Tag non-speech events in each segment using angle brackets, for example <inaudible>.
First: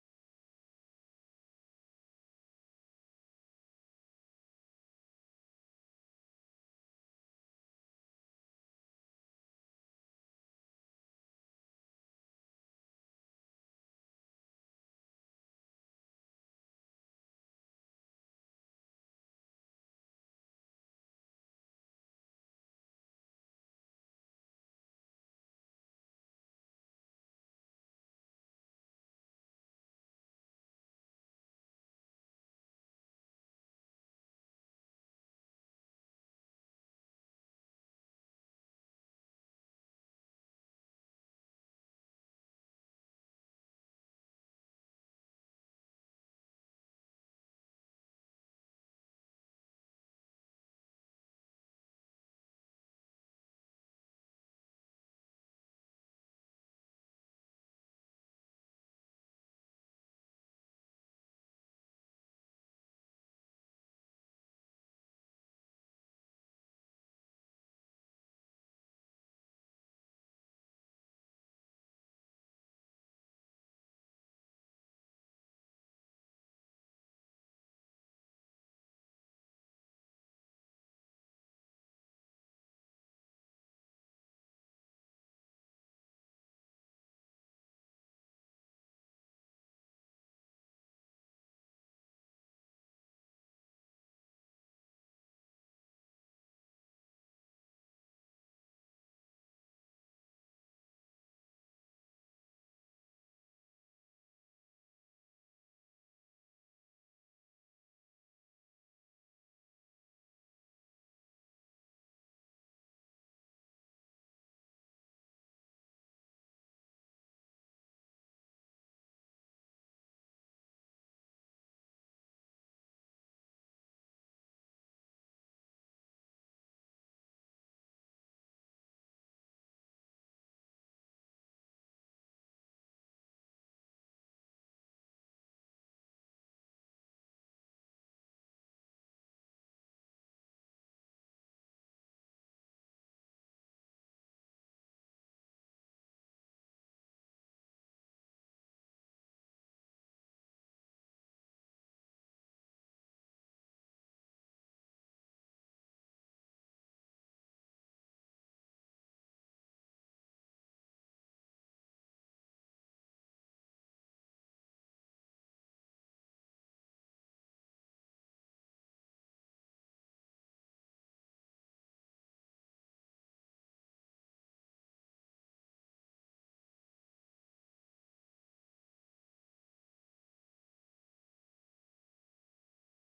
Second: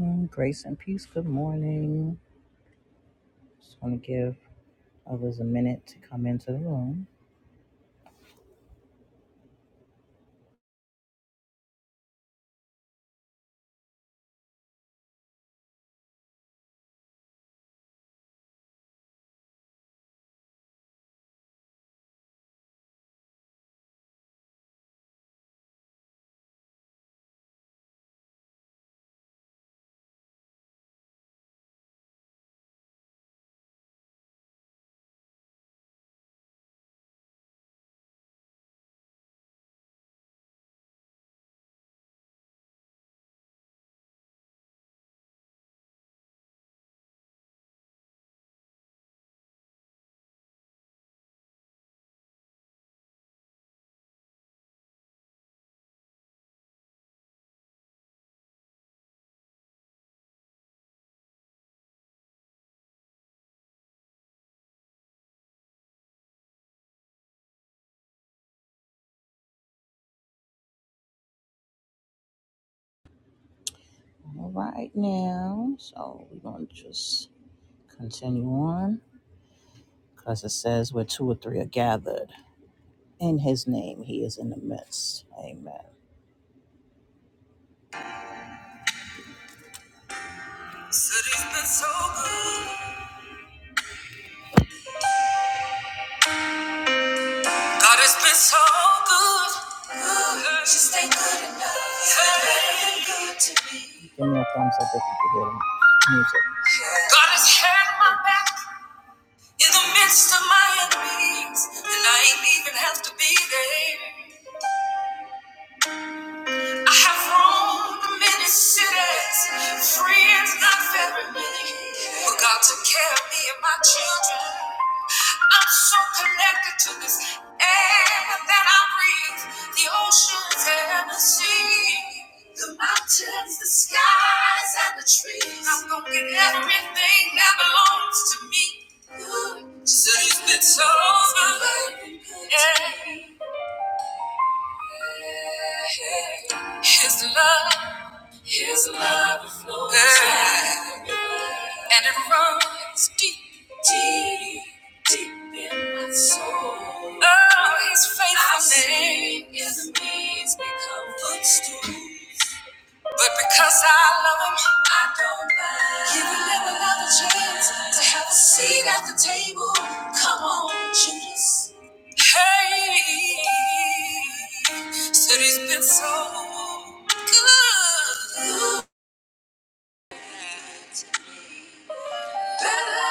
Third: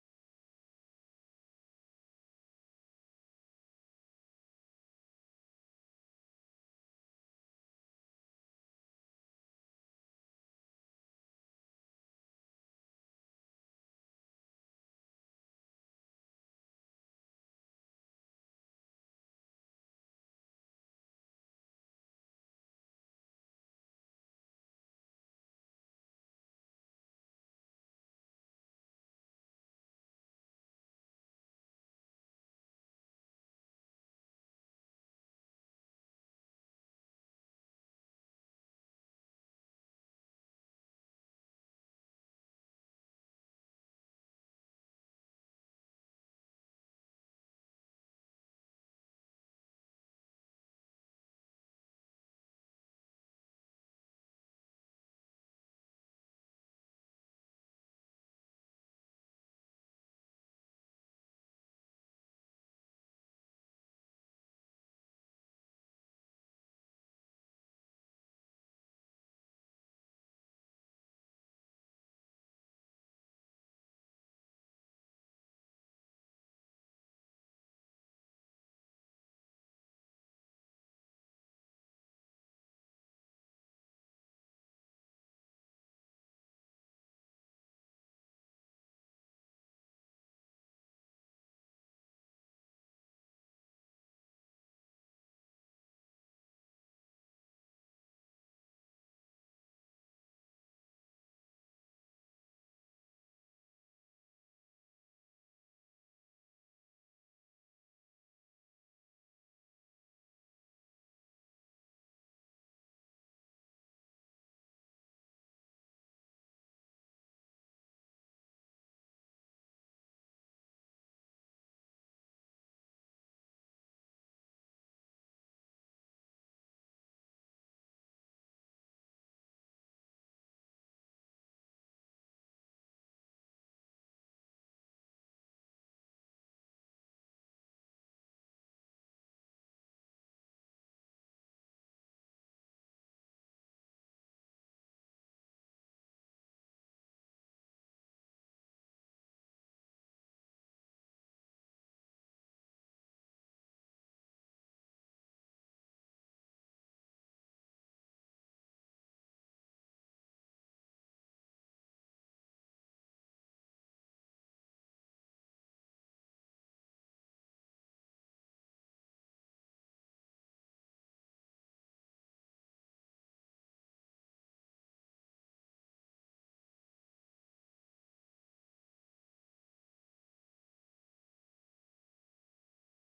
Mm, Grace and peace. Good morning. Just want to give others a minute to come into the room. All right now. So we're going to just continue on because it says where two or three are gathered. In his name, he is in the midst. Amen. Said he's been so good. God has been so good. Ooh, She stayed good enough. Hey. Good to me. Give me a thumbs up if you can hear the music. God has had my back. In the midst of my enemies, and I ain't even have to be there. I have roamed many cities, friends not very many, but God took care of me and my children. I'm so connected to this air that I breathe, the oceans and the sea. The mountains, the skies, and the trees. I'm gonna get everything that belongs to me. Just so you've been so good. Yeah. His love, His love flows yeah. and it runs deep, deep, deep in my soul. Oh, His faithfulness I've seen His knees become footstools. But because I love him, I don't mind. He will live another chance to have a seat at the table. Come on, Judas. Hey, said he's been so good, better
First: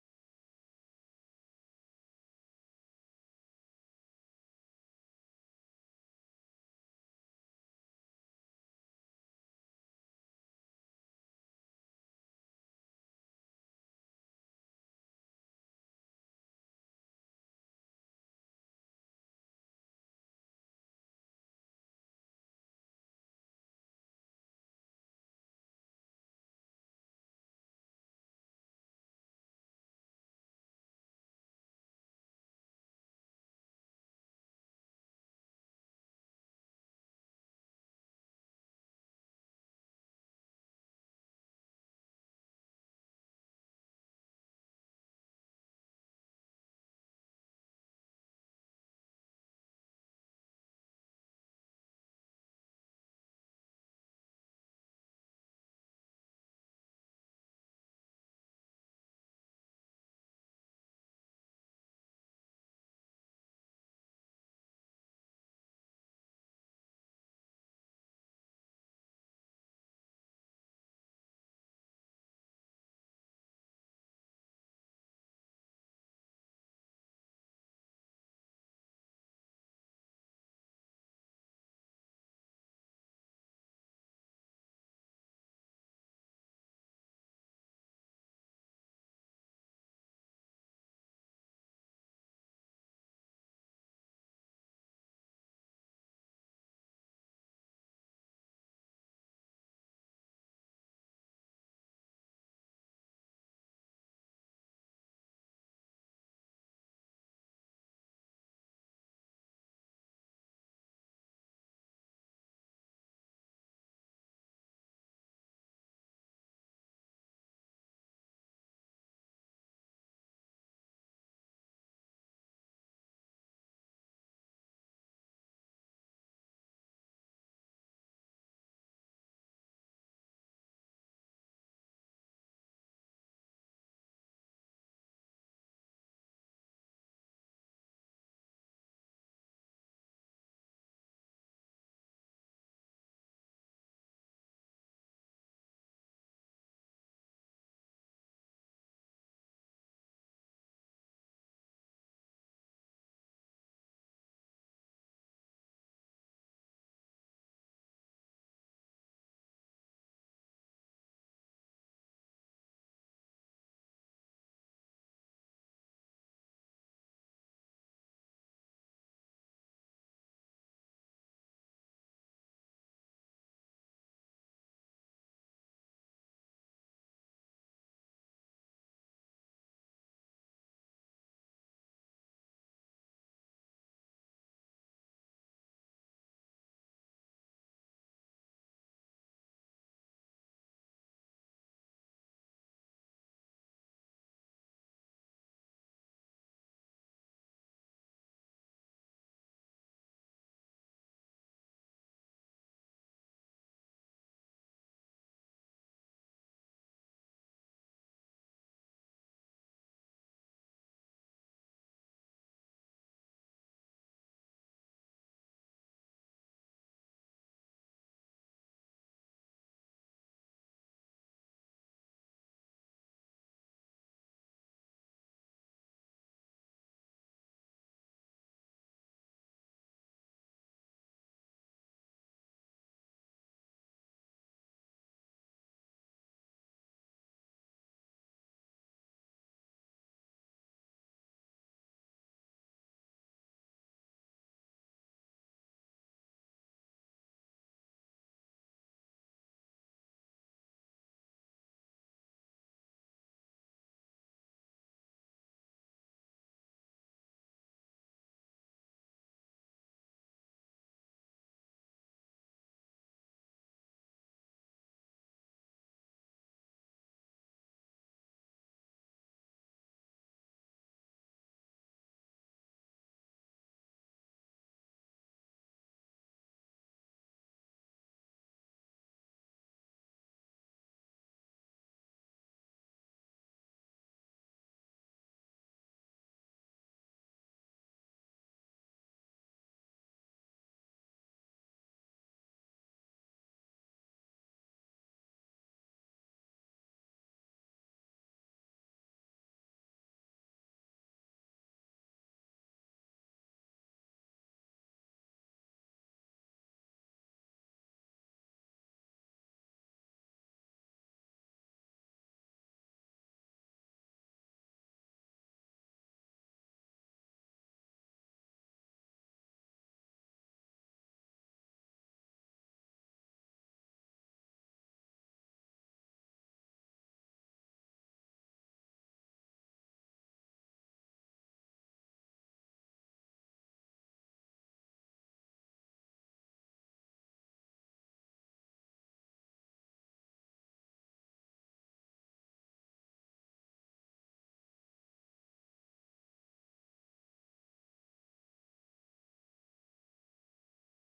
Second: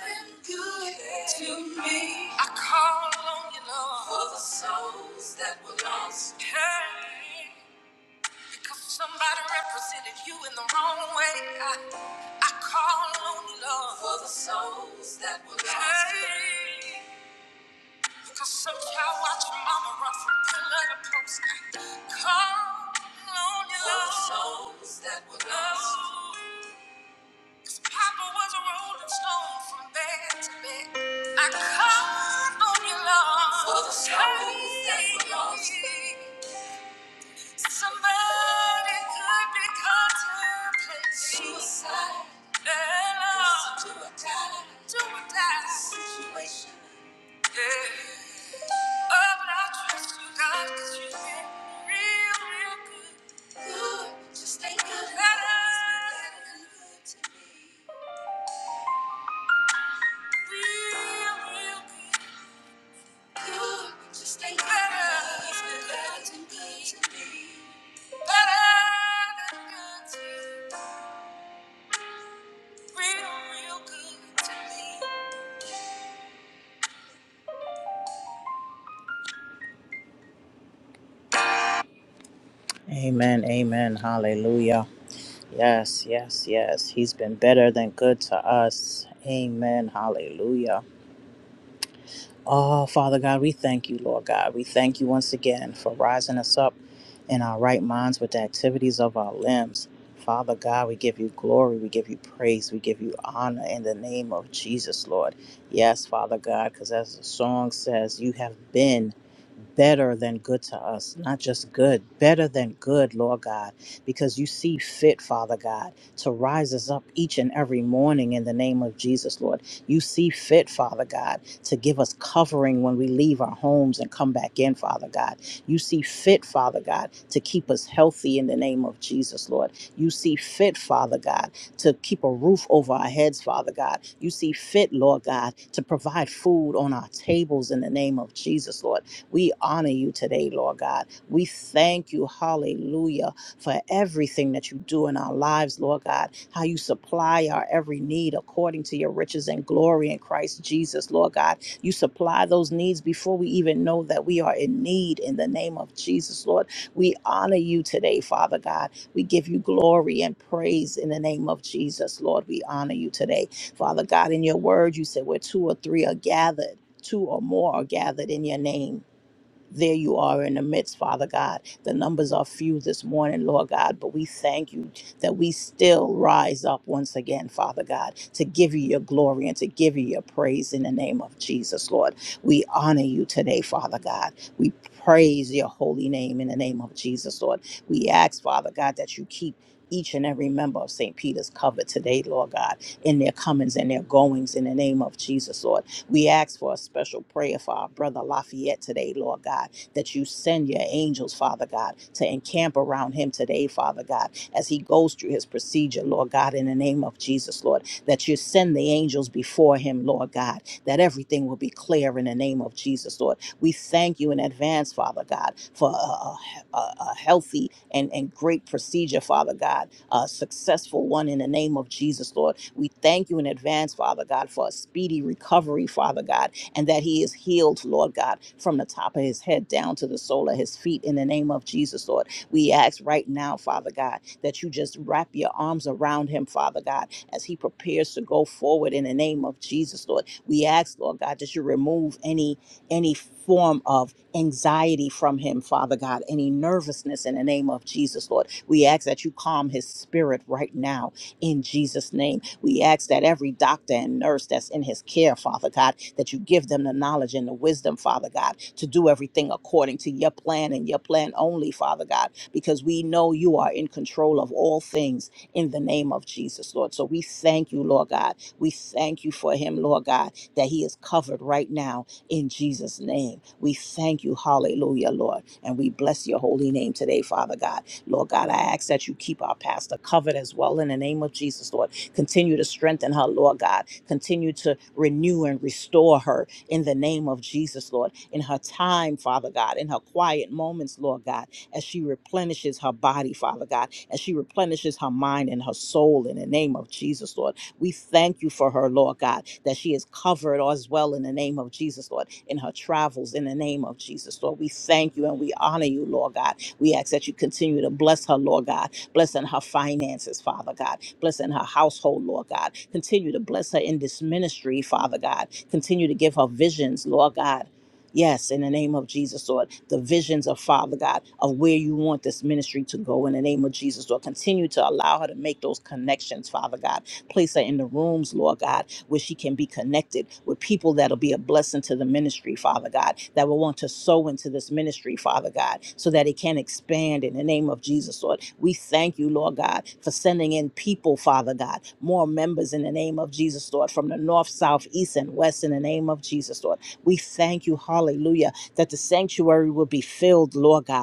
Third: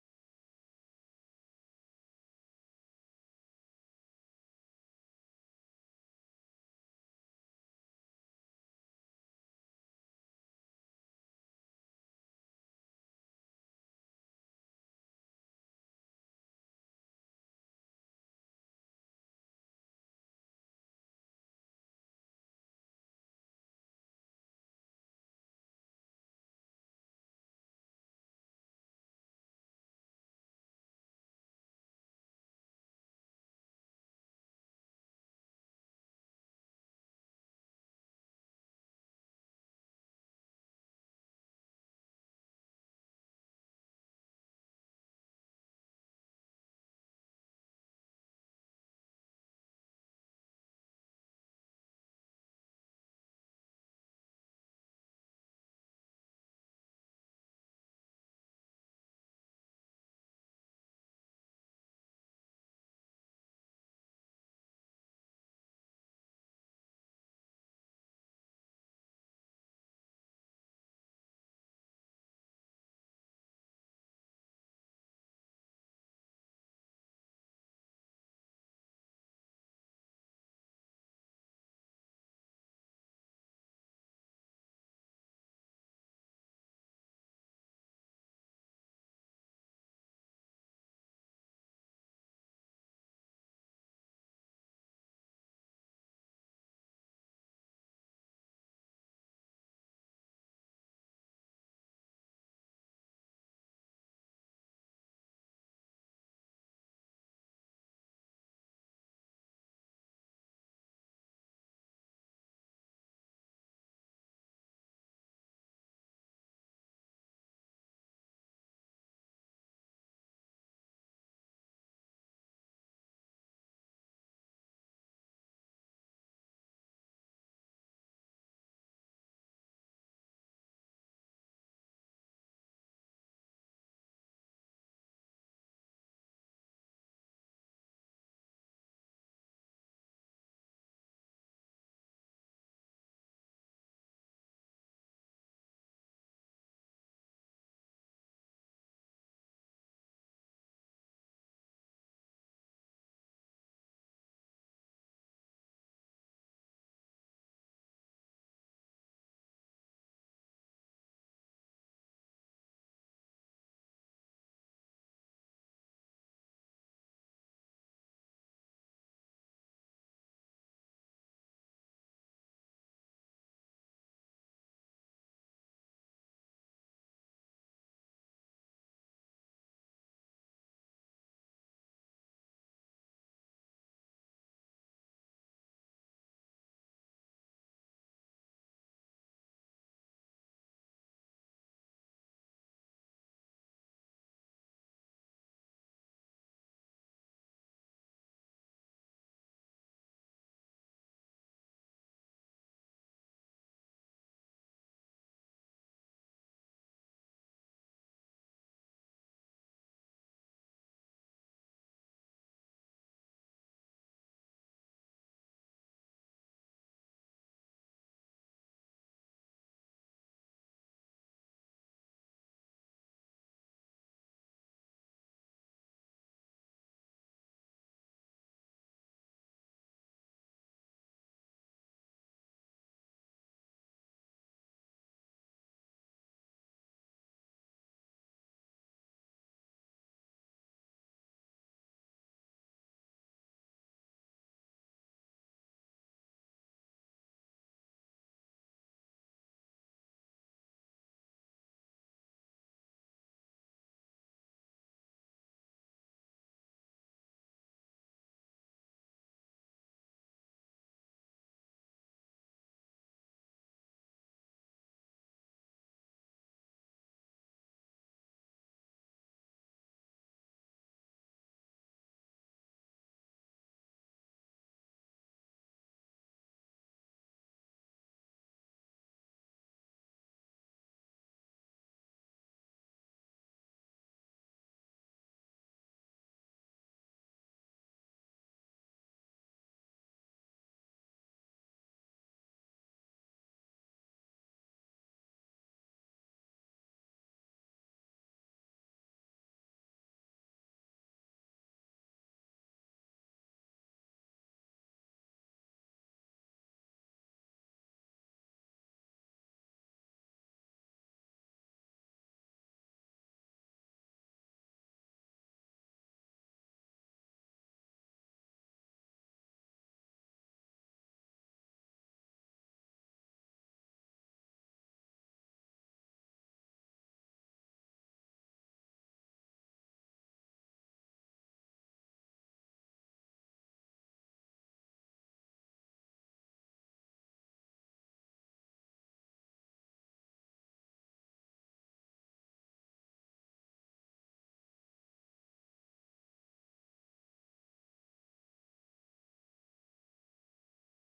than good to me. I call on you, Lord, for the souls that were lost. Hey. Cause somebody represented you in the wrong way. I, I call on you, Lord. For the souls that were lost. Hey. Cause some child watched mama run from pillar to post. I call on you, For the Lord. souls that were lost. Oh, Papa was a rolling stone from bed to bed. I called on you, Lord. For the souls that were lost. Somebody could be contemplating suicide. Yeah, Do or die. Do or die. Situation. Yeah. Oh, but I trust you, God, 'cause you've been real, real good. Good. Just thank good God, I've been Real, real good. Good. Just thank God. God, He's been better than good to me. Better than good to me. Amen, amen, hallelujah. Yes, yes, yes. He's been better than good to us. Amen, hallelujah. Oh, Father God, we thank you, Lord God. We thank you once again for rising us up in our right minds with the activities of our limbs. Father God, we give you glory, we give you praise, we give you honor in the name of Jesus, Lord. Yes, Father God, because as the song says, you have been. better than good to us, not just good, better than good, Lord God, because you see fit, Father God, to rise us up each and every morning in the name of Jesus, Lord. You see fit, Father God, to give us covering when we leave our homes and come back in, Father God. You see fit, Father God, to keep us healthy in the name of Jesus, Lord. You see fit, Father God, to keep a roof over our heads, Father God. You see fit, Lord God, to provide food on our tables in the name of Jesus, Lord. We honor you today, Lord God. We thank you, hallelujah, for everything that you do in our lives, Lord God, how you supply our every need according to your riches and glory in Christ Jesus, Lord God. You supply those needs before we even know that we are in need in the name of Jesus, Lord. We honor you today, Father God. We give you glory and praise in the name of Jesus, Lord. We honor you today. Father God, in your word, you said where two or three are gathered, two or more are gathered in your name there you are in the midst, Father God. The numbers are few this morning, Lord God, but we thank you that we still rise up once again, Father God, to give you your glory and to give you your praise in the name of Jesus, Lord. We honor you today, Father God. We praise your holy name in the name of Jesus, Lord. We ask, Father God, that you keep each and every member of St. Peter's covered today, Lord God, in their comings and their goings in the name of Jesus, Lord. We ask for a special prayer for our brother Lafayette today, Lord God, that you send your angels, Father God, to encamp around him today, Father God, as he goes through his procedure, Lord God, in the name of Jesus, Lord, that you send the angels before him, Lord God, that everything will be clear in the name of Jesus, Lord. We thank you in advance, Father God, for a, a, a- a healthy and, and great procedure, Father God, a successful one in the name of Jesus, Lord we thank you in advance, Father God, for a speedy recovery, Father God, and that he is healed, Lord God, from the top of his head down to the sole of his feet in the name of Jesus, Lord. We ask right now, Father God, that you just wrap your arms around him, Father God, as he prepares to go forward in the name of Jesus, Lord. We ask, Lord God, that you remove any any form of anxiety from him, Father God, any nervousness in the name of Jesus, Lord. We ask that you calm his spirit right now in Jesus' name we ask that every doctor and nurse that's in his care, Father God, that you give them the knowledge and the wisdom, Father God, to do everything according to your plan and your plan only, Father God, because we know you are in control of all things in the name of Jesus, Lord. So we thank you, Lord God. We thank you for him, Lord God, that he is covered right now in Jesus' name. We thank you, hallelujah, Lord. And we bless your holy name today, Father God. Lord God, I ask that you keep our pastor covered as well in the name of Jesus, Lord Continue to strengthen her, Lord God. Continue to renew and restore her in the name of Jesus, Lord. In her time, Father God, in her quiet moments, Lord God, as she replenishes her body, Father God, as she replenishes her mind and her soul in the name of Jesus, Lord. We thank you for her, Lord God, that she is covered as well in the name of Jesus, Lord, in her travels in the name of Jesus, Lord. We thank you and we honor you, Lord God. We ask that you continue to bless her, Lord God, blessing her finances, Father God, blessing her household, Lord God. Continue to bless her in this ministry, Father God. Continue to give her visions, Lord God. Yes, in the name of Jesus, Lord, the visions of Father God of where you want this ministry to go in the name of Jesus, Lord. Continue to allow her to make those connections, Father God Place her in the rooms, Lord God, where she can be connected with people that'll be a blessing to the ministry, Father God, that will want to sow into this ministry, Father God, so that it can expand in the name of Jesus, Lord. We thank you, Lord God, for sending in people, Father God, more members in the name of Jesus, Lord, from the north, south, east, and west in the name of Jesus, Lord. We thank you, hallelujah, that the sanctuary will be filled, Lord God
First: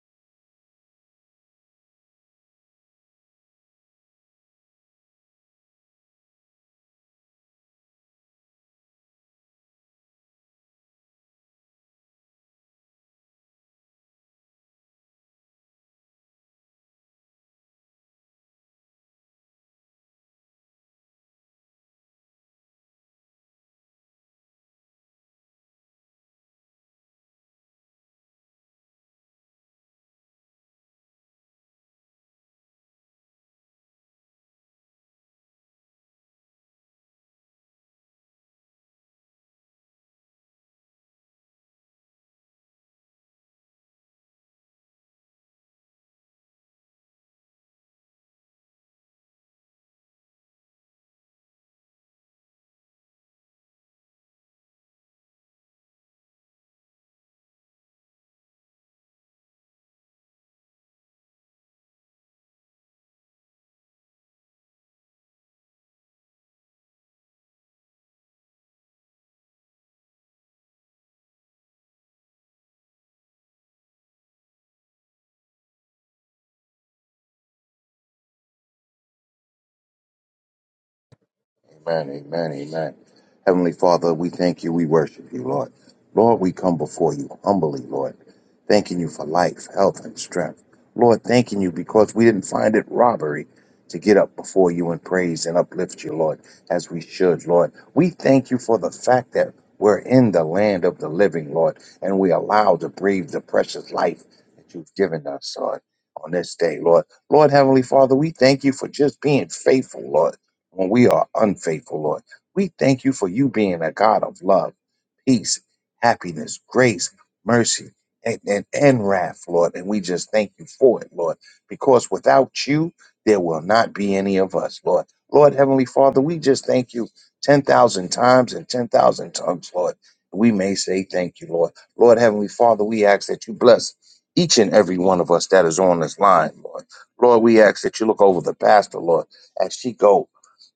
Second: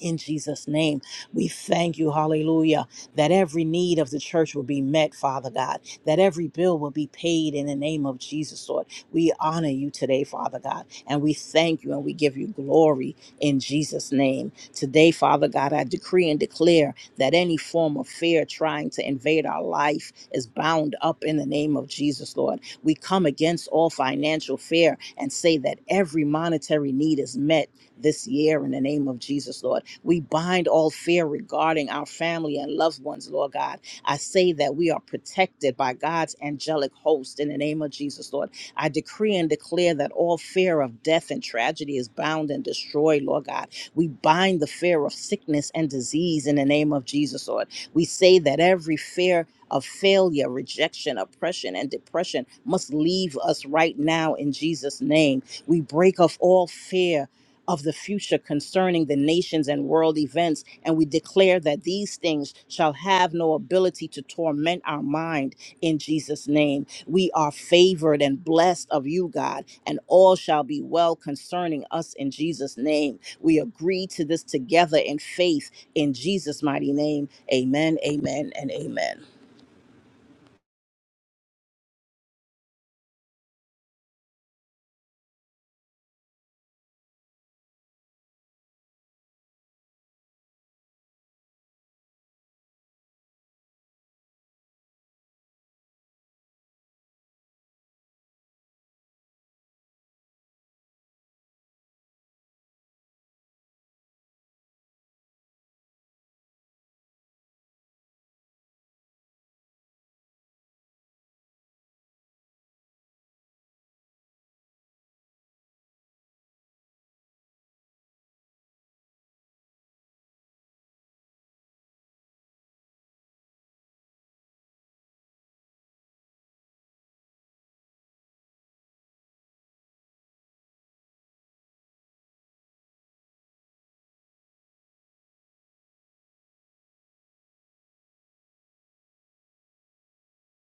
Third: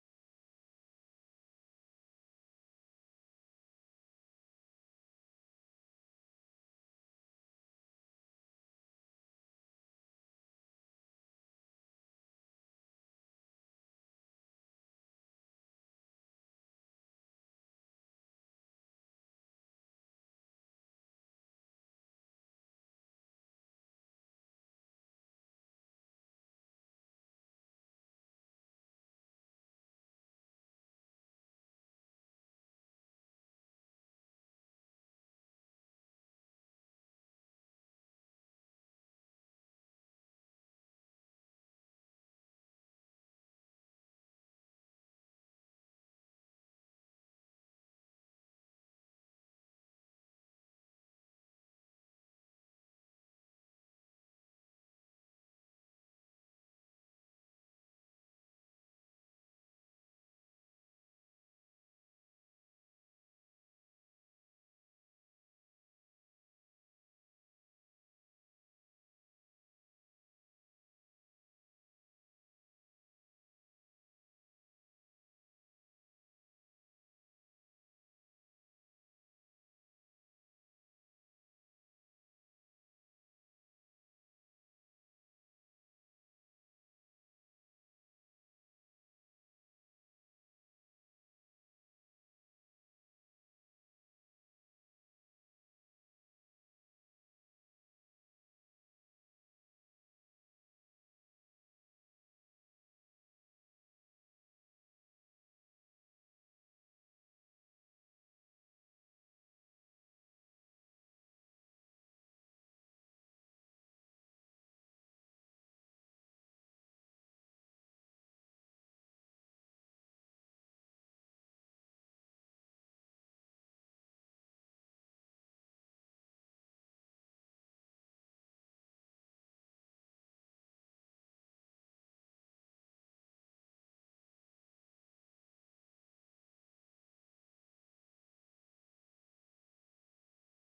in Jesus' name, we thank you, hallelujah, that every need of the church will be met, Father God, that every bill will be paid in the name of Jesus, Lord. We honor you today, Father God, and we thank you and we give you glory in Jesus' name. Today, Father God, I decree and declare that any form of fear trying to invade our life is bound up in the name of Jesus, Lord. We come against all financial fear and say that every monetary need is met this year in the name of Jesus, Lord. We bind all fear regarding our family and loved ones, Lord God. I say that we are protected by God's angelic host in the name of Jesus, Lord. I decree and declare that all fear of death and tragedy is bound and destroyed, Lord God. We bind the fear of sickness and disease in the name of Jesus, Lord. We say that every fear of failure, rejection, oppression, and depression must leave us right now in Jesus' name. We break off all fear of the future concerning the nations and world events, and we declare that these things shall have no ability to torment our mind in Jesus' name. We are favored and blessed of you, God, and all shall be well concerning us in Jesus' name. We agree to this together in faith in Jesus' mighty name. Amen, amen, and amen. Amen, amen, amen. Heavenly Father, we thank you, we worship you, Lord. Lord, we come before you humbly, Lord, thanking you for life, health, and strength. Lord, thanking you because we didn't find it robbery to get up before you and praise and uplift you, Lord, as we should, Lord. We thank you for the fact that we're in the land of the living, Lord, and we allowed to breathe the precious life that you've given us, Lord, on this day, Lord. Lord, Heavenly Father, we thank you for just being faithful, Lord when we are unfaithful, Lord. We thank you for you being a God of love, peace, happiness, grace, mercy, and, and, and wrath, Lord. And we just thank you for it, Lord, because without you, there will not be any of us, Lord. Lord, Heavenly Father, we just thank you 10,000 times and 10,000 tongues, Lord. We may say thank you, Lord. Lord, Heavenly Father, we ask that you bless each and every one of us that is on this line, Lord. Lord, we ask that you look over the pastor, Lord, as she go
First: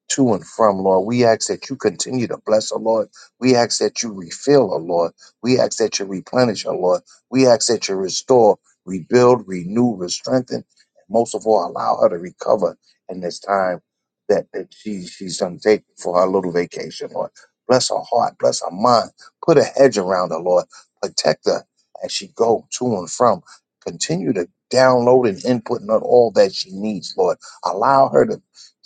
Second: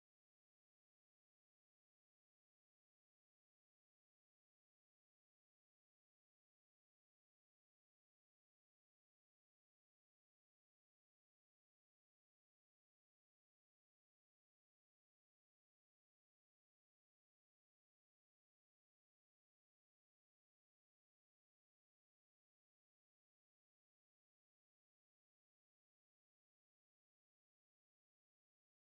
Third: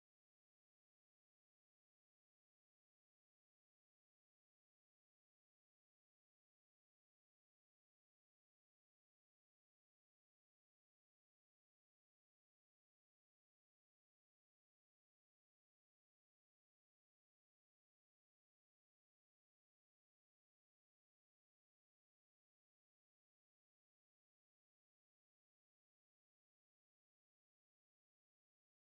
to and from, Lord. We ask that you continue to bless her, Lord. We ask that you refill her, Lord. We ask that you replenish her, Lord. We ask that you restore, rebuild, renew, strengthen, and most of all, allow her to recover in this time that, that she, she's undertaking for her little vacation, Lord. Bless her heart, bless her mind. Put a hedge around her, Lord. Protect her as she go to and from. Continue to download and input on all that she needs, Lord. Allow her to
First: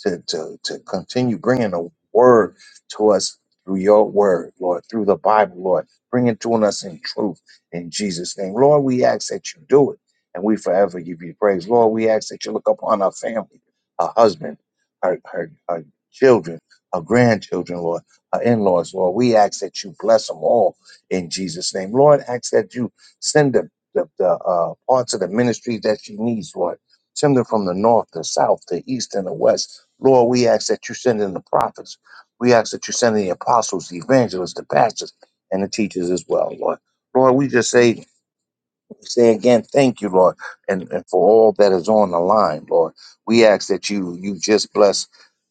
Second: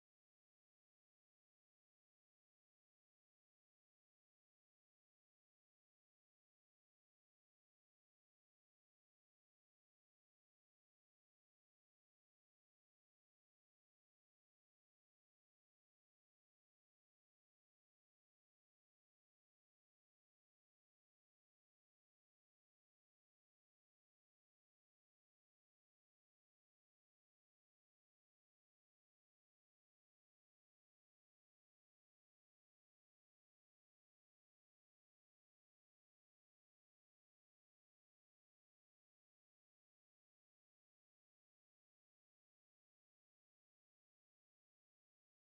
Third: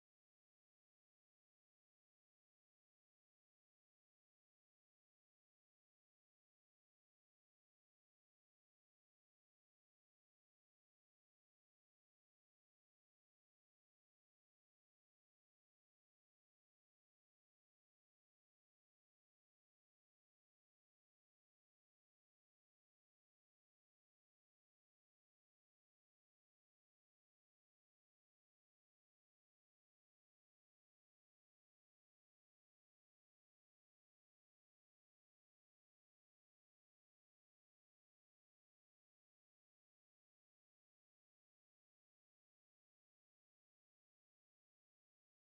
to, to, to continue bringing a word to us through your word, Lord, through the Bible, Lord. Bring it to us in truth in Jesus' name. Lord, we ask that you do it and we forever give you praise. Lord, we ask that you look upon our family, our husband, our, her, our children, our grandchildren, Lord, our in laws, Lord. We ask that you bless them all in Jesus' name. Lord, ask that you send the, the, the uh, parts of the ministry that she needs, Lord. Send them from the north, the south, the east, and the west Lord, we ask that you send in the prophets. We ask that you send in the apostles, the evangelists, the pastors, and the teachers as well, Lord. Lord, we just say say again, thank you, Lord, and, and for all that is on the line, Lord. We ask that you you just bless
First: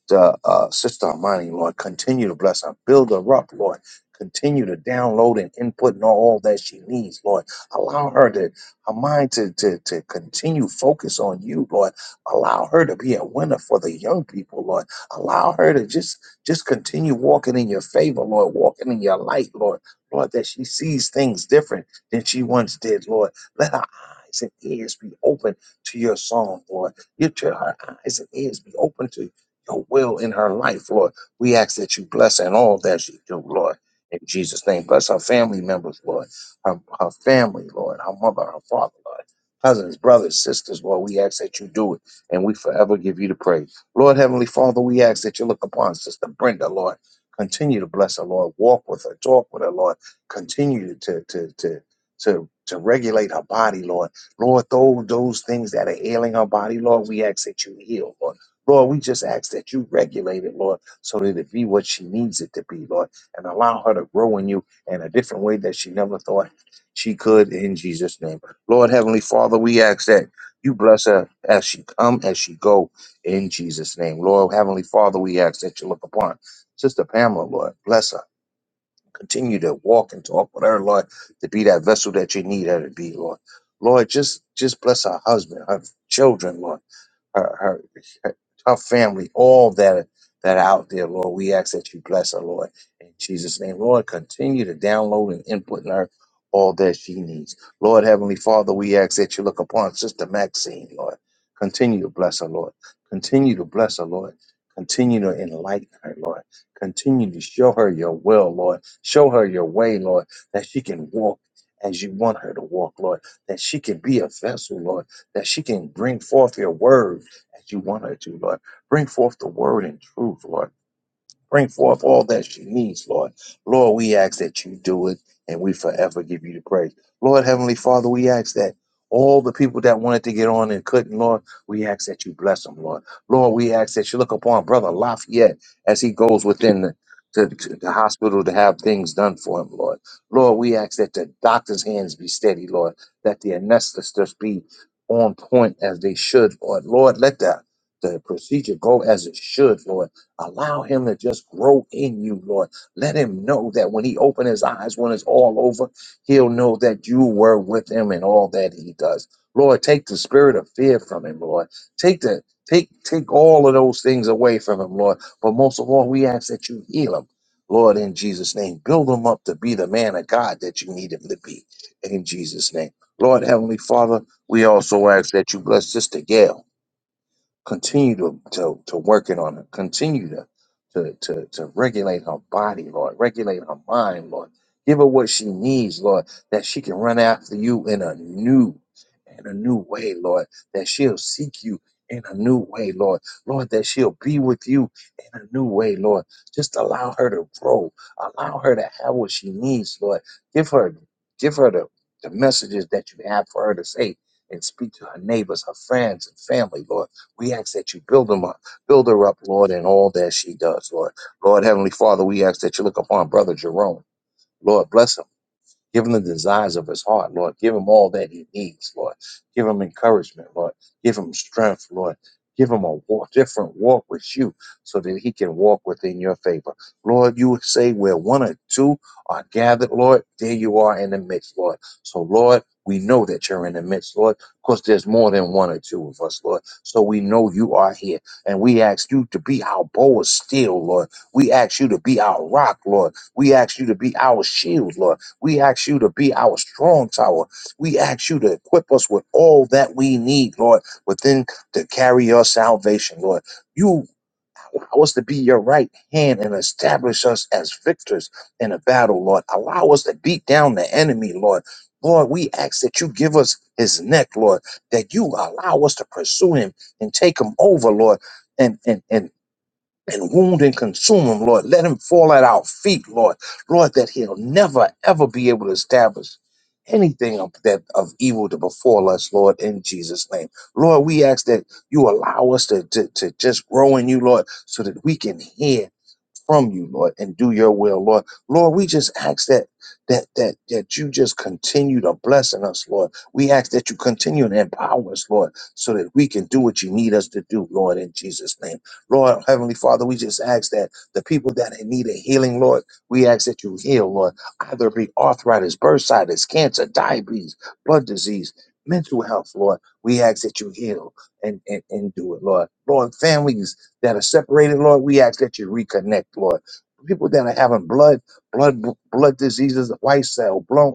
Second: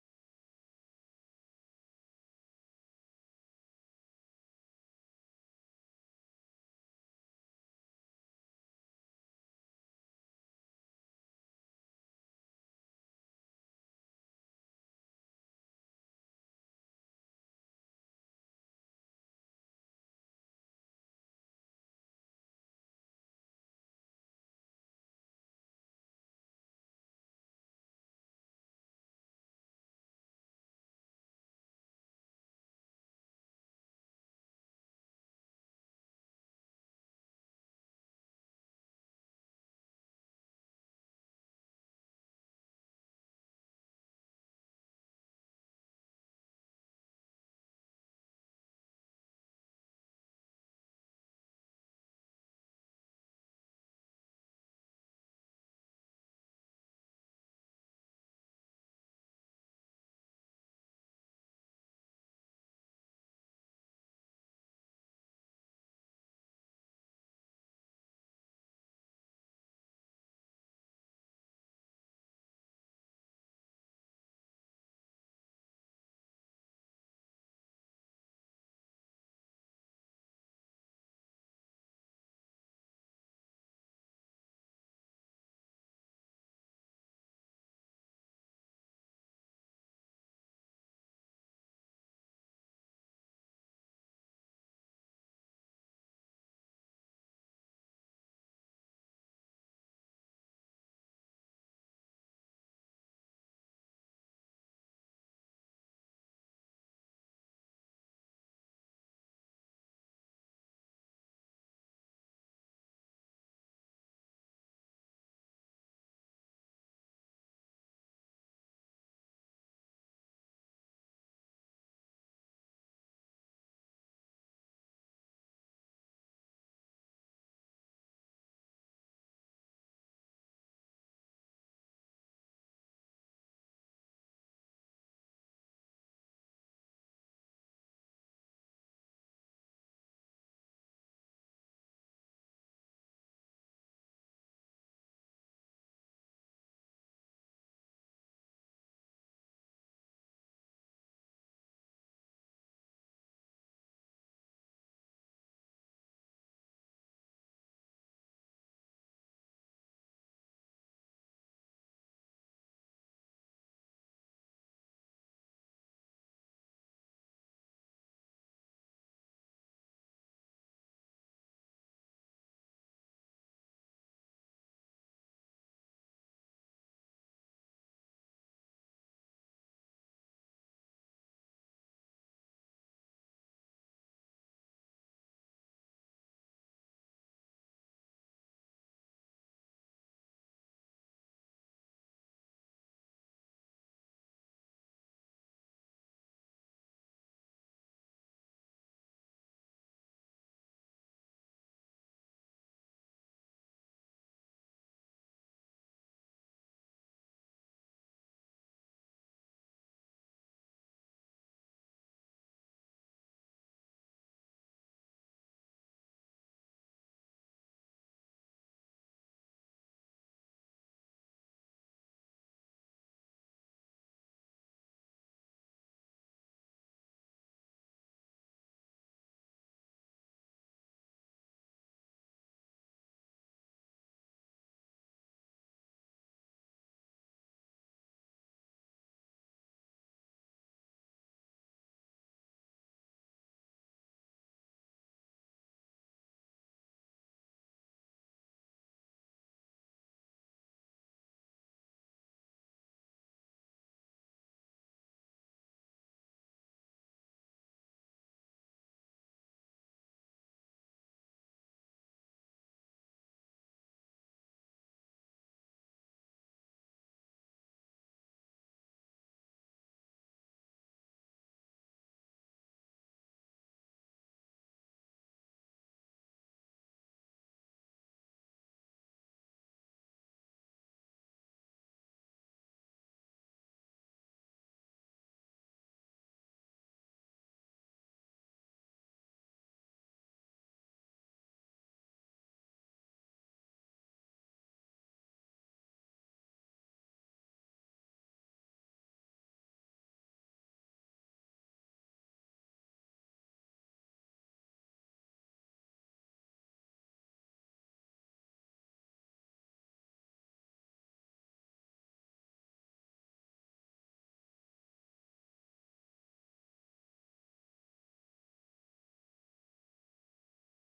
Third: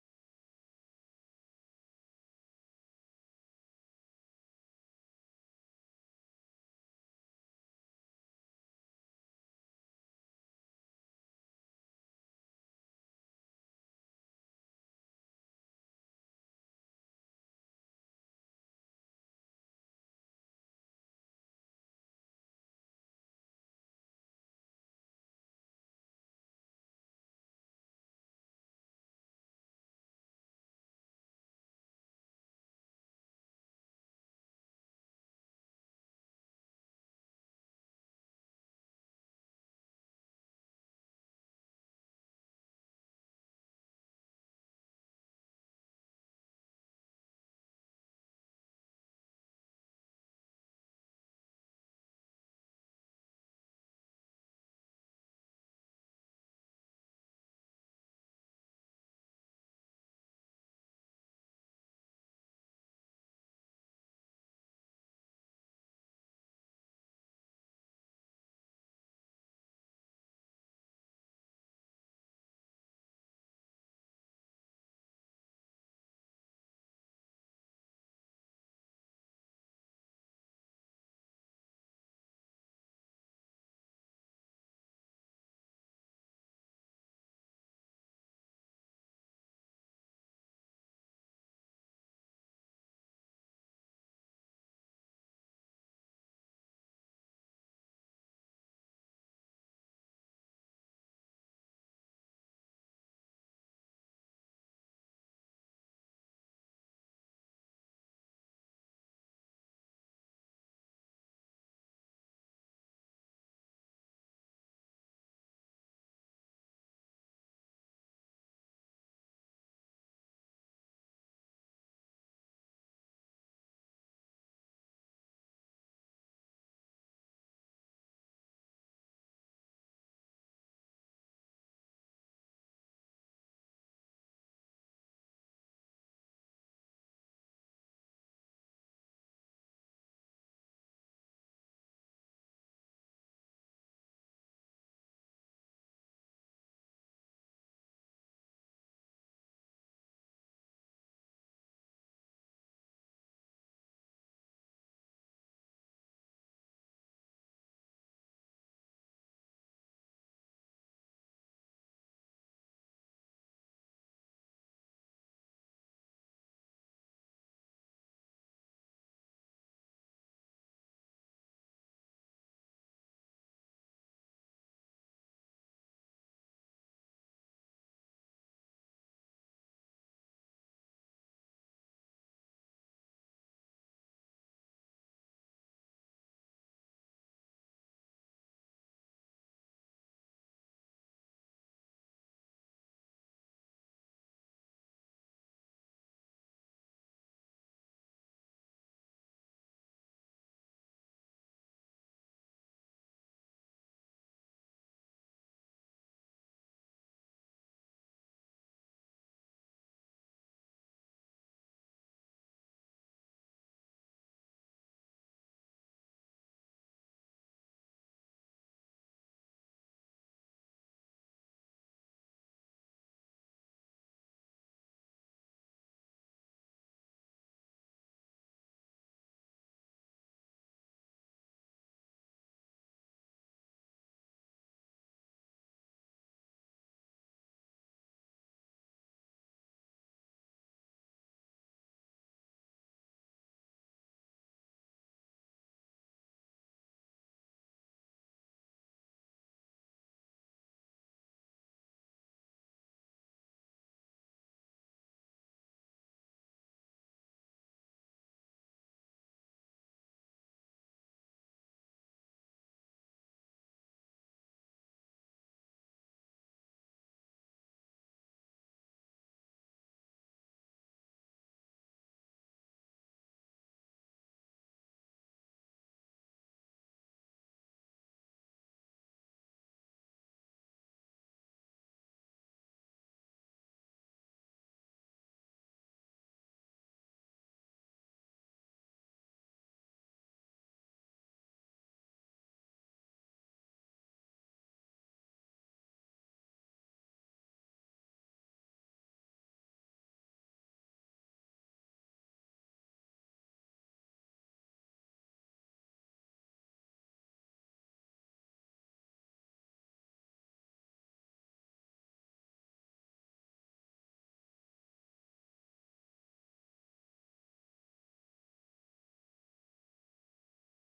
the uh, Sister Armani, Lord. Continue to bless her. Build her up, Lord. Continue to download and input in all that she needs, Lord. Allow her to her mind to, to, to continue focus on you, Lord. Allow her to be a winner for the young people, Lord. Allow her to just just continue walking in your favor, Lord, walking in your light, Lord. Lord, that she sees things different than she once did, Lord let her eyes and ears be open to your song, Lord. Get to her eyes and ears be open to your will in her life, Lord. We ask that you bless her in all that she do, Lord. In Jesus' name, bless her family members, Lord. Her, her family, Lord. Her mother, her father, Lord. Cousins, brothers, sisters, Lord, we ask that you do it, and we forever give you the praise. Lord, Heavenly Father, we ask that you look upon Sister Brenda, Lord. Continue to bless her, Lord. Walk with her, talk with her, Lord. Continue to, to, to, to to regulate her body, Lord. Lord, those those things that are ailing her body, Lord, we ask that you heal, Lord. Lord, we just ask that you regulate it, Lord, so that it be what she needs it to be, Lord, and allow her to grow in you in a different way that she never thought she could in Jesus' name. Lord, Heavenly Father, we ask that you bless her as she come, as she go, in Jesus' name. Lord, Heavenly Father, we ask that you look upon Sister Pamela, Lord, bless her. Continue to walk and talk with her, Lord, to be that vessel that you need her to be, Lord. Lord, just just bless her husband, her children, Lord her, her, her her family, all that are- that are out there, Lord. We ask that you bless her, Lord. In Jesus' name, Lord, continue to download and input in her all that she needs. Lord, Heavenly Father, we ask that you look upon Sister Maxine, Lord. Continue to bless her, Lord. Continue to bless her, Lord. Continue to enlighten her, Lord. Continue to show her your will, Lord. Show her your way, Lord, that she can walk as you want her to walk, Lord. That she can be a vessel, Lord. That she can bring forth your word, as you want her to, Lord. Bring forth the word in truth, Lord. Bring forth all that she needs, Lord. Lord, we ask that you do it and we forever give you the praise. Lord, Heavenly Father, we ask that all the people that wanted to get on and couldn't, Lord, we ask that you bless them, Lord. Lord, we ask that you look upon Brother Lafayette as he goes within the to, to the hospital to have things done for him, Lord. Lord, we ask that the doctor's hands be steady, Lord, that the anesthetists be on point as they should, Lord. Lord, let the, the procedure go as it should, Lord Allow him to just grow in you, Lord. Let him know that when he open his eyes, when it's all over, he'll know that you were with him in all that he does. Lord, take the spirit of fear from him, Lord. Take the take take all of those things away from him, Lord. But most of all, we ask that you heal him. Lord, in Jesus' name, build him up to be the man of God that you need him to be. In Jesus' name. Lord, Heavenly Father, we also ask that you bless Sister Gail. Continue to to, to working on her. Continue to, to to to regulate her body, Lord. Regulate her mind, Lord. Give her what she needs, Lord, that she can run after you in a new in a new way, Lord. That she'll seek you in a new way, Lord. Lord, that she'll be with you in a new way, Lord. Just allow her to grow. Allow her to have what she needs, Lord. Give her give her the, the messages that you have for her to say and speak to her neighbors, her friends, and family, Lord. We ask that you build them up, build her up, Lord, in all that she does, Lord. Lord, Heavenly Father, we ask that you look upon Brother Jerome. Lord, bless him. Give him the desires of his heart, Lord. Give him all that he needs, Lord. Give him encouragement, Lord. Give him strength, Lord. Give him a walk, different walk with you so that he can walk within your favor. Lord, you say where one or two are gathered, Lord, there you are in the midst, Lord. So, Lord, we know that you're in the midst, Lord, because there's more than one or two of us, Lord. So we know you are here. And we ask you to be our bow of steel, Lord. We ask you to be our rock, Lord. We ask you to be our shield, Lord. We ask you to be our strong tower. We ask you to equip us with all that we need, Lord, within to carry your salvation, Lord. You allow us to be your right hand and establish us as victors in a battle, Lord. Allow us to beat down the enemy, Lord. Lord, we ask that you give us his neck, Lord, that you allow us to pursue him and take him over, Lord. And, and, and and wound and consume him, Lord. Let him fall at our feet, Lord. Lord, that he'll never, ever be able to establish anything of that of evil to befall us, Lord, in Jesus' name. Lord, we ask that you allow us to, to, to just grow in you, Lord, so that we can hear from you, Lord, and do your will, Lord. Lord, we just ask that that that that you just continue to blessing us, Lord. We ask that you continue to empower us, Lord, so that we can do what you need us to do, Lord, in Jesus' name. Lord, Heavenly Father, we just ask that the people that need a healing, Lord, we ask that you heal, Lord. Either it be arthritis, bursitis, cancer, diabetes, blood disease, mental health, Lord. We ask that you heal and, and, and do it, Lord. Lord, families that are separated, Lord. We ask that you reconnect, Lord. People that are having blood, blood, blood diseases, white cell, blood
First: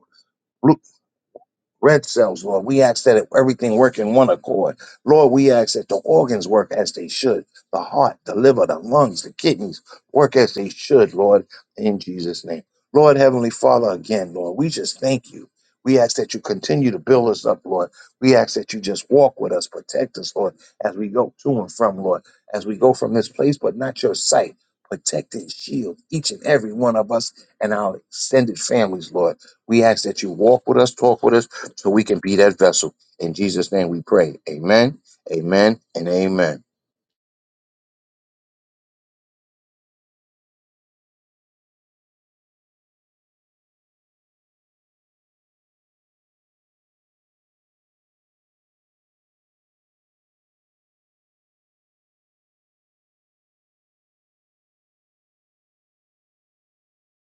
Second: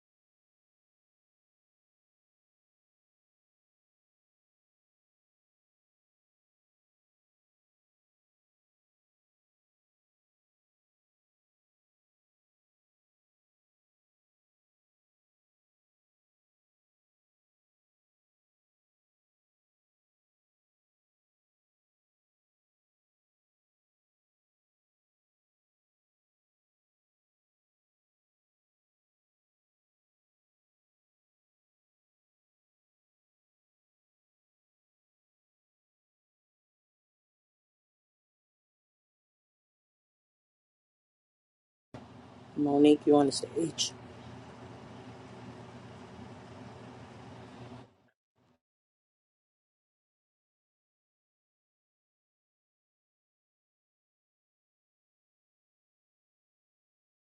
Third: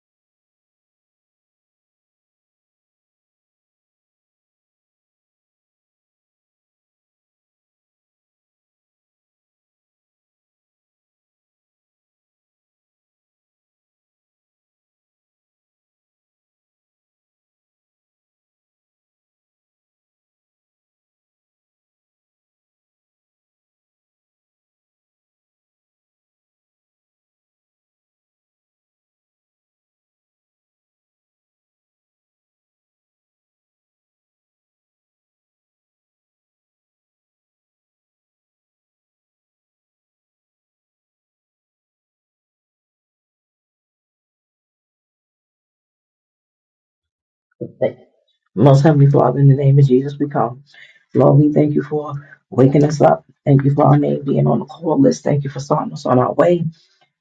red cells, Lord. We ask that everything work in one accord. Lord, we ask that the organs work as they should. The heart, the liver, the lungs, the kidneys work as they should, Lord, in Jesus' name. Lord, Heavenly Father, again, Lord, we just thank you. We ask that you continue to build us up, Lord. We ask that you just walk with us, protect us, Lord, as we go to and from, Lord, as we go from this place, but not your sight. Protect and shield each and every one of us and our extended families, Lord. We ask that you walk with us, talk with us so we can be that vessel. In Jesus' name we pray. Amen, amen, and amen. Monique, you on the stage? Thank- Most Heavenly Father, in the name of Jesus, we come. Lord, we thank you for waking us up. Thank you for our name being on the call list. Thank you for starting us on our way.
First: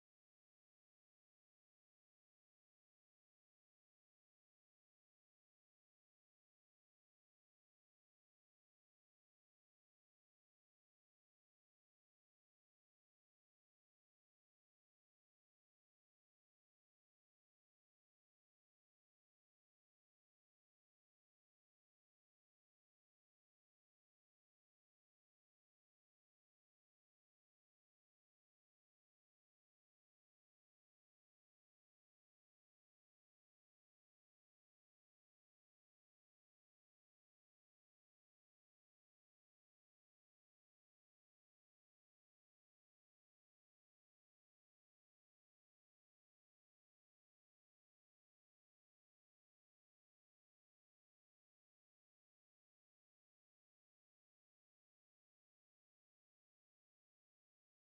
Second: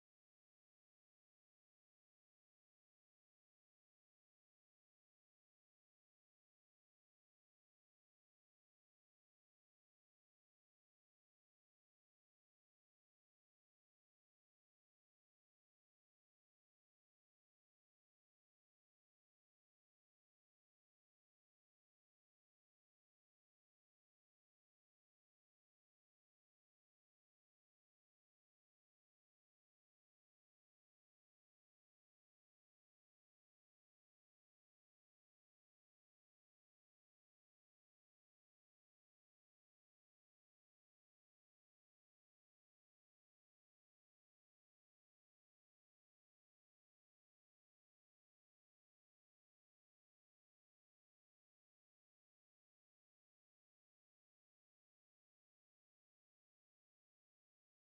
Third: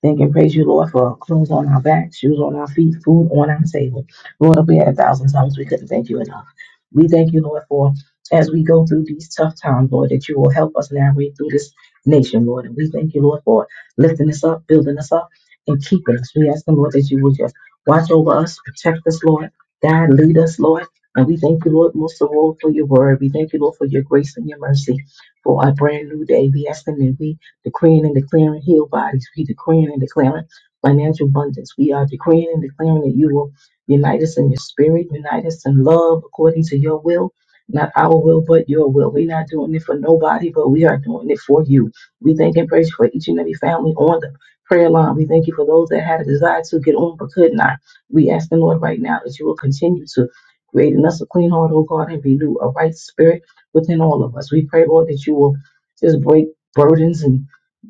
Thank and praise you, Lord, for clothes on our back, shoes on our feet, food on our table. Lord, if we had a thousand times, we couldn't thank you enough. We thank you, Lord, for as we go through these tough times, Lord, that you will help us navigate through this nation, Lord. And we thank you, Lord, for lifting us up, building us up, and keeping us. We ask the Lord that you will just watch over us, protect us, Lord. God, lead us, Lord. And we thank you, Lord, most of all for your word. We thank you, Lord, for your grace and your mercy for a brand new day. We ask them that we decreeing and declaring healed bodies. We decreeing and declaring financial abundance. We are decreeing and declaring that you will unite us in your spirit, unite us in love according to your will. Not our will, but your will. We're not doing it for nobody, but we are doing it for you. We thank and praise you for each and every family on the prayer line. We thank you for those that had a desire to get on but could not. We ask the Lord right now that you will continue to create in us a clean heart, O God, and renew a right spirit within all of us. We pray, Lord, that you will just break burdens and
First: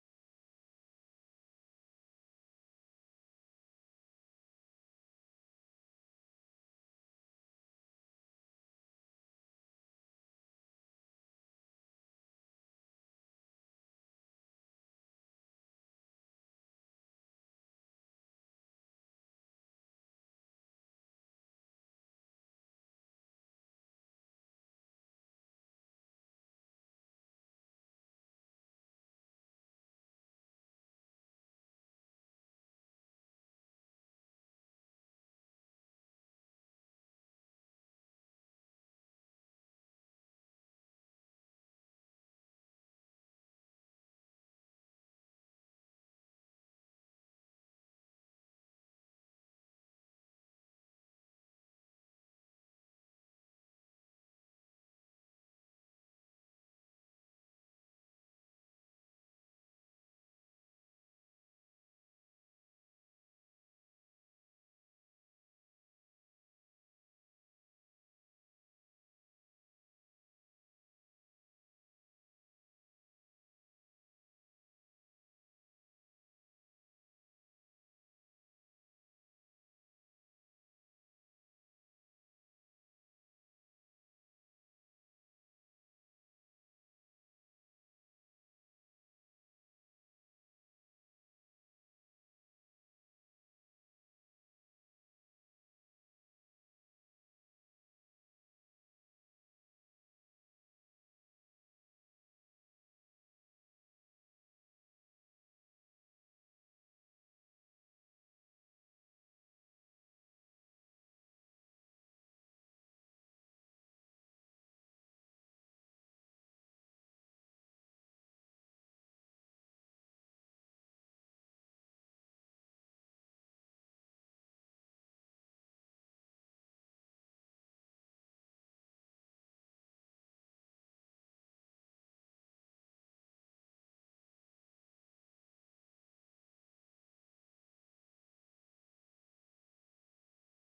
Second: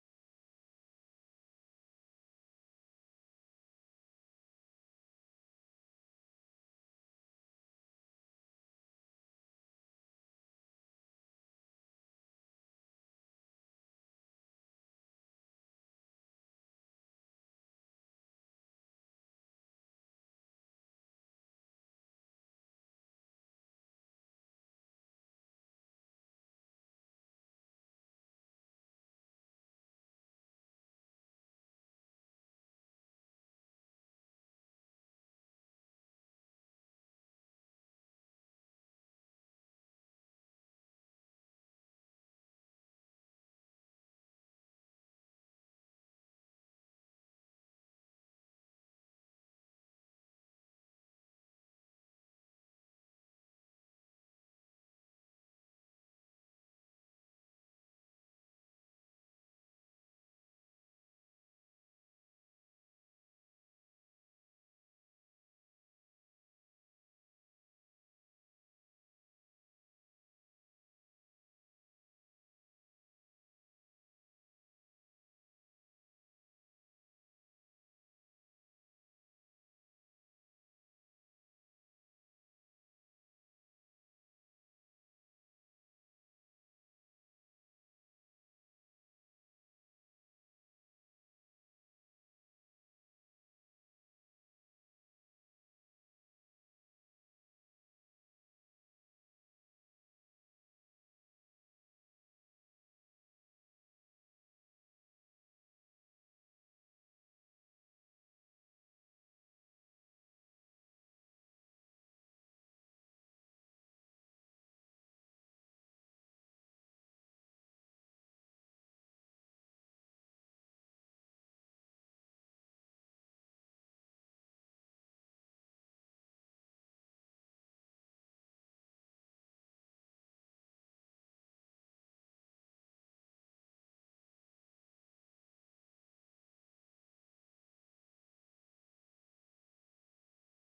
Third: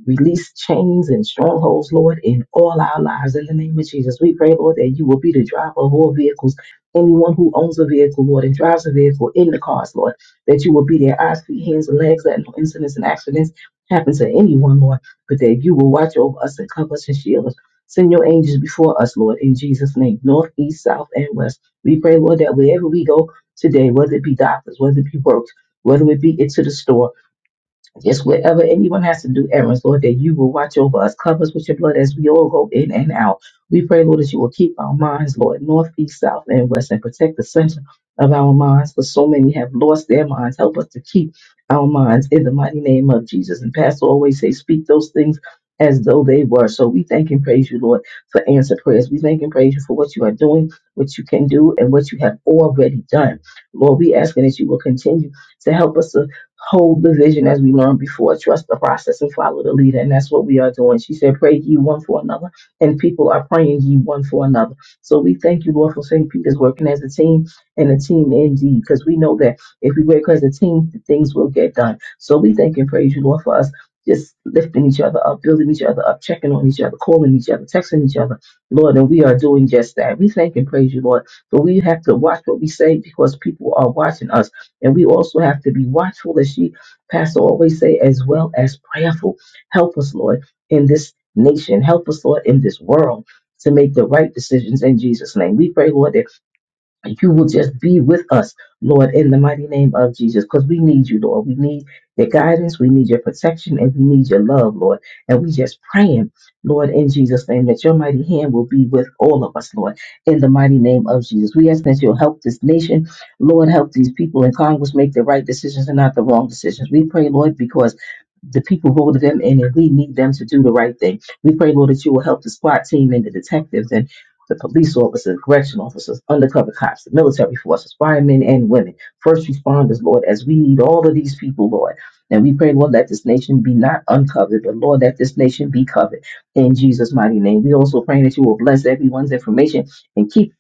Release chains and strongholds, Lord, in all our lives. In the name of Jesus, we pray, Lord, that you will be the driver of all vehicles. Anyone who owns a vehicle, Lord, and drives a vehicle in the cars, Lord, that you will be their eyes, feet, hands, and legs, that no incidents and accidents happen to anyone, Lord, but that you will watch over us and cover us and shield us. Send your angels before us, Lord, in Jesus' name, north, east, south, and west. We pray, Lord, that wherever we go today, whether it be doctors, whether it be works, whether it be into the store, just wherever anyone has to do errands, Lord, that you will watch over us, cover us with your blood as we all go in and out. We pray, Lord, that you will keep our minds, Lord, north, east, south, and west, and protect the center of our minds, for so many have lost their minds. Help us to keep our minds in the mighty name of Jesus. And Pastor always say, speak those things as though they were. So we thank and praise you, Lord, for answer prayers. We thank and praise you for what you are doing, what you can do, and what you have already done. Lord, we asking that you will continue to help us Hold the vision as we learned before. Trust the process and follow the leader. And that's what we are doing. She said, Pray ye one for another. And people are praying ye one for another. So we thank you, Lord, for St. Peter's working as a team and a team indeed. Because we know that if we work as a team, things will get done. So we thank and praise you, Lord, for us just lifting each other up, building each other up, checking on each other, calling each other, texting each other. Lord, and we are doing just that. We thank and praise you, Lord. But we have to watch what we say because people are watching us. And we also have to be watchful, as she, Pastor, always say, as well as prayerful. Help us, Lord, in this nation. Help us, Lord, in this world to make the right decisions in Jesus' name. We pray, Lord, that you will just be with us, Lord, in the mighty name of Jesus, because we need you, Lord. We need your guidance, we need your protection, and we need your love, Lord. And we just praying, Lord, in Jesus' name, that your mighty hand will be with all of us, Lord, in the mighty name of Jesus. We ask that you'll help this nation, Lord, help these people in Congress make the right decisions and not the wrong decisions. We pray, Lord, because the people voted them in and we need them to do the right thing. We pray, Lord, that you will help the SWAT team and the detectives and the police officers, correction officers, undercover cops, the military forces, firemen and women, first responders, Lord, as we need all of these people, Lord. And we pray, Lord, let this nation be not uncovered, but Lord, let this nation be covered in Jesus' mighty name. We also pray that you will bless everyone's information and keep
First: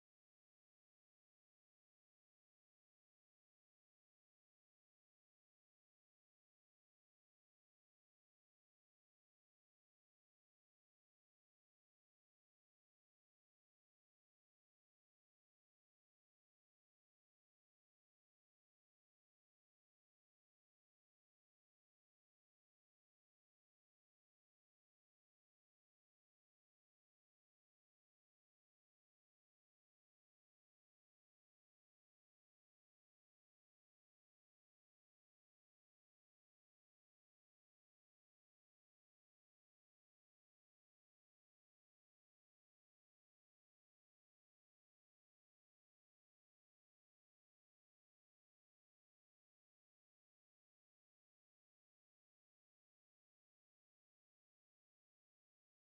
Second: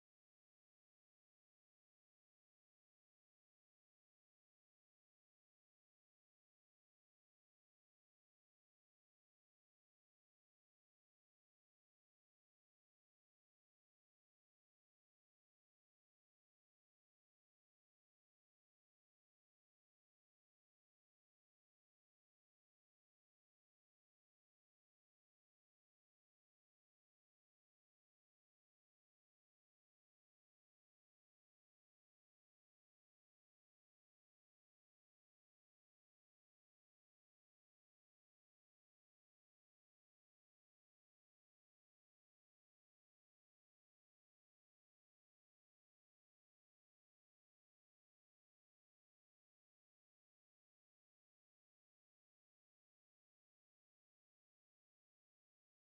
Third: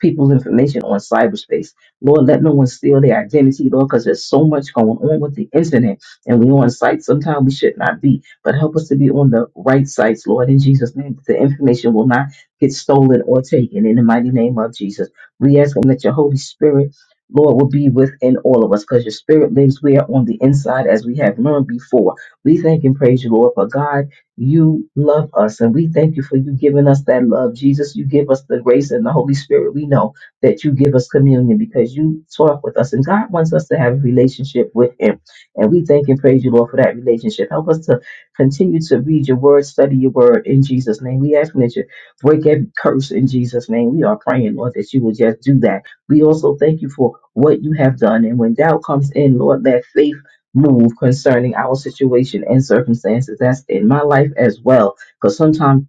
people's information on cyberspace. Lord, let no one steal their identity, Lord, because there's so much going on with the internet and we on sites sometimes we should not be. But help us to be on the right sites, Lord, in Jesus' name. The information will not get stolen or taken in the mighty name of Jesus. We ask him that your Holy Spirit, Lord, will be within all of us because your spirit lives where on the inside as we have learned before. We thank and praise you, Lord, for God, you love us and we thank you for you giving us that love. Jesus, you give us the grace and the Holy Spirit. We know that you give us communion because you talk with us and God wants us to have a relationship with him. And we thank and praise you, Lord, for that relationship. Help us to continue to read your word, study your word in Jesus' name. We ask that you break every curse in Jesus' name. We are praying, Lord, that you will just do that. We also thank you for what you have done. And when doubt comes in, Lord, let faith move concerning our situation and circumstances that's in my life as well. Because sometimes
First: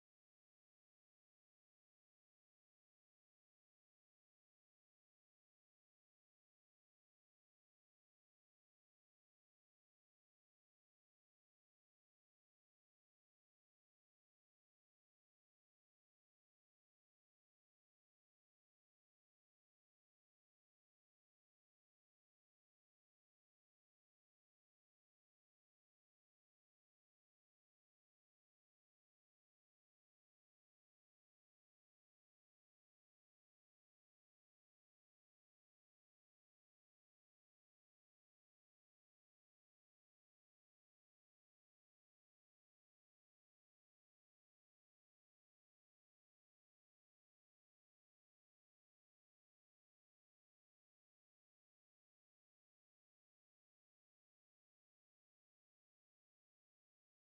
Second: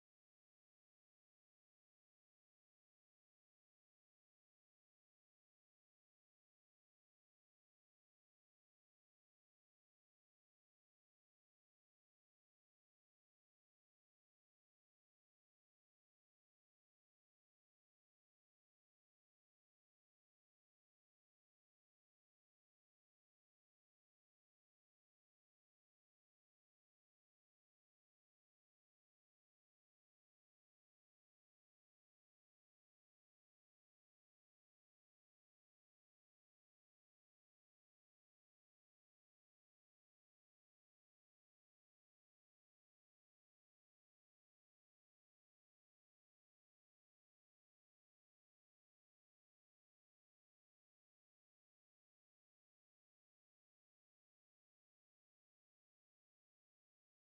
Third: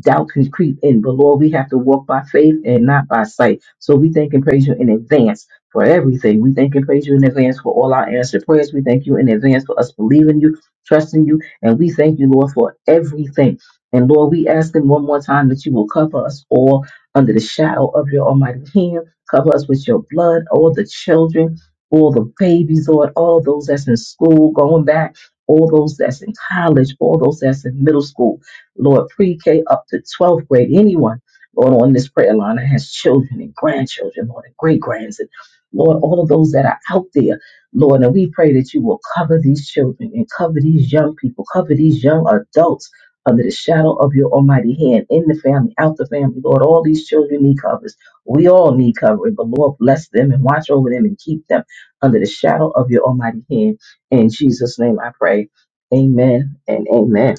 doubt can creep in. But Lord, we have to walk by faith and not by sight. So we thank and praise you in advance for everything. We thank and praise you in advance for all our answered prayers. We thank you in advance for us believing you, trusting you, and we thank you, Lord, for everything. And Lord, we ask them one more time that you will cover us all under the shadow of your almighty hand. Cover us with your blood, all the children, all the babies, Lord, all those that's in school, going back, all those that's in college, all those that's in middle school Lord, pre K up to 12th grade, anyone, Lord, on this prayer line that has children and grandchildren, Lord, and great grands, and Lord, all of those that are out there, Lord, and we pray that you will cover these children and cover these young people, cover these young adults under the shadow of your almighty hand, in the family, out the family, Lord. All these children need covers. We all need covering, but Lord, bless them and watch over them and keep them under the shadow of your almighty hand. In Jesus' name I pray. Amen and amen.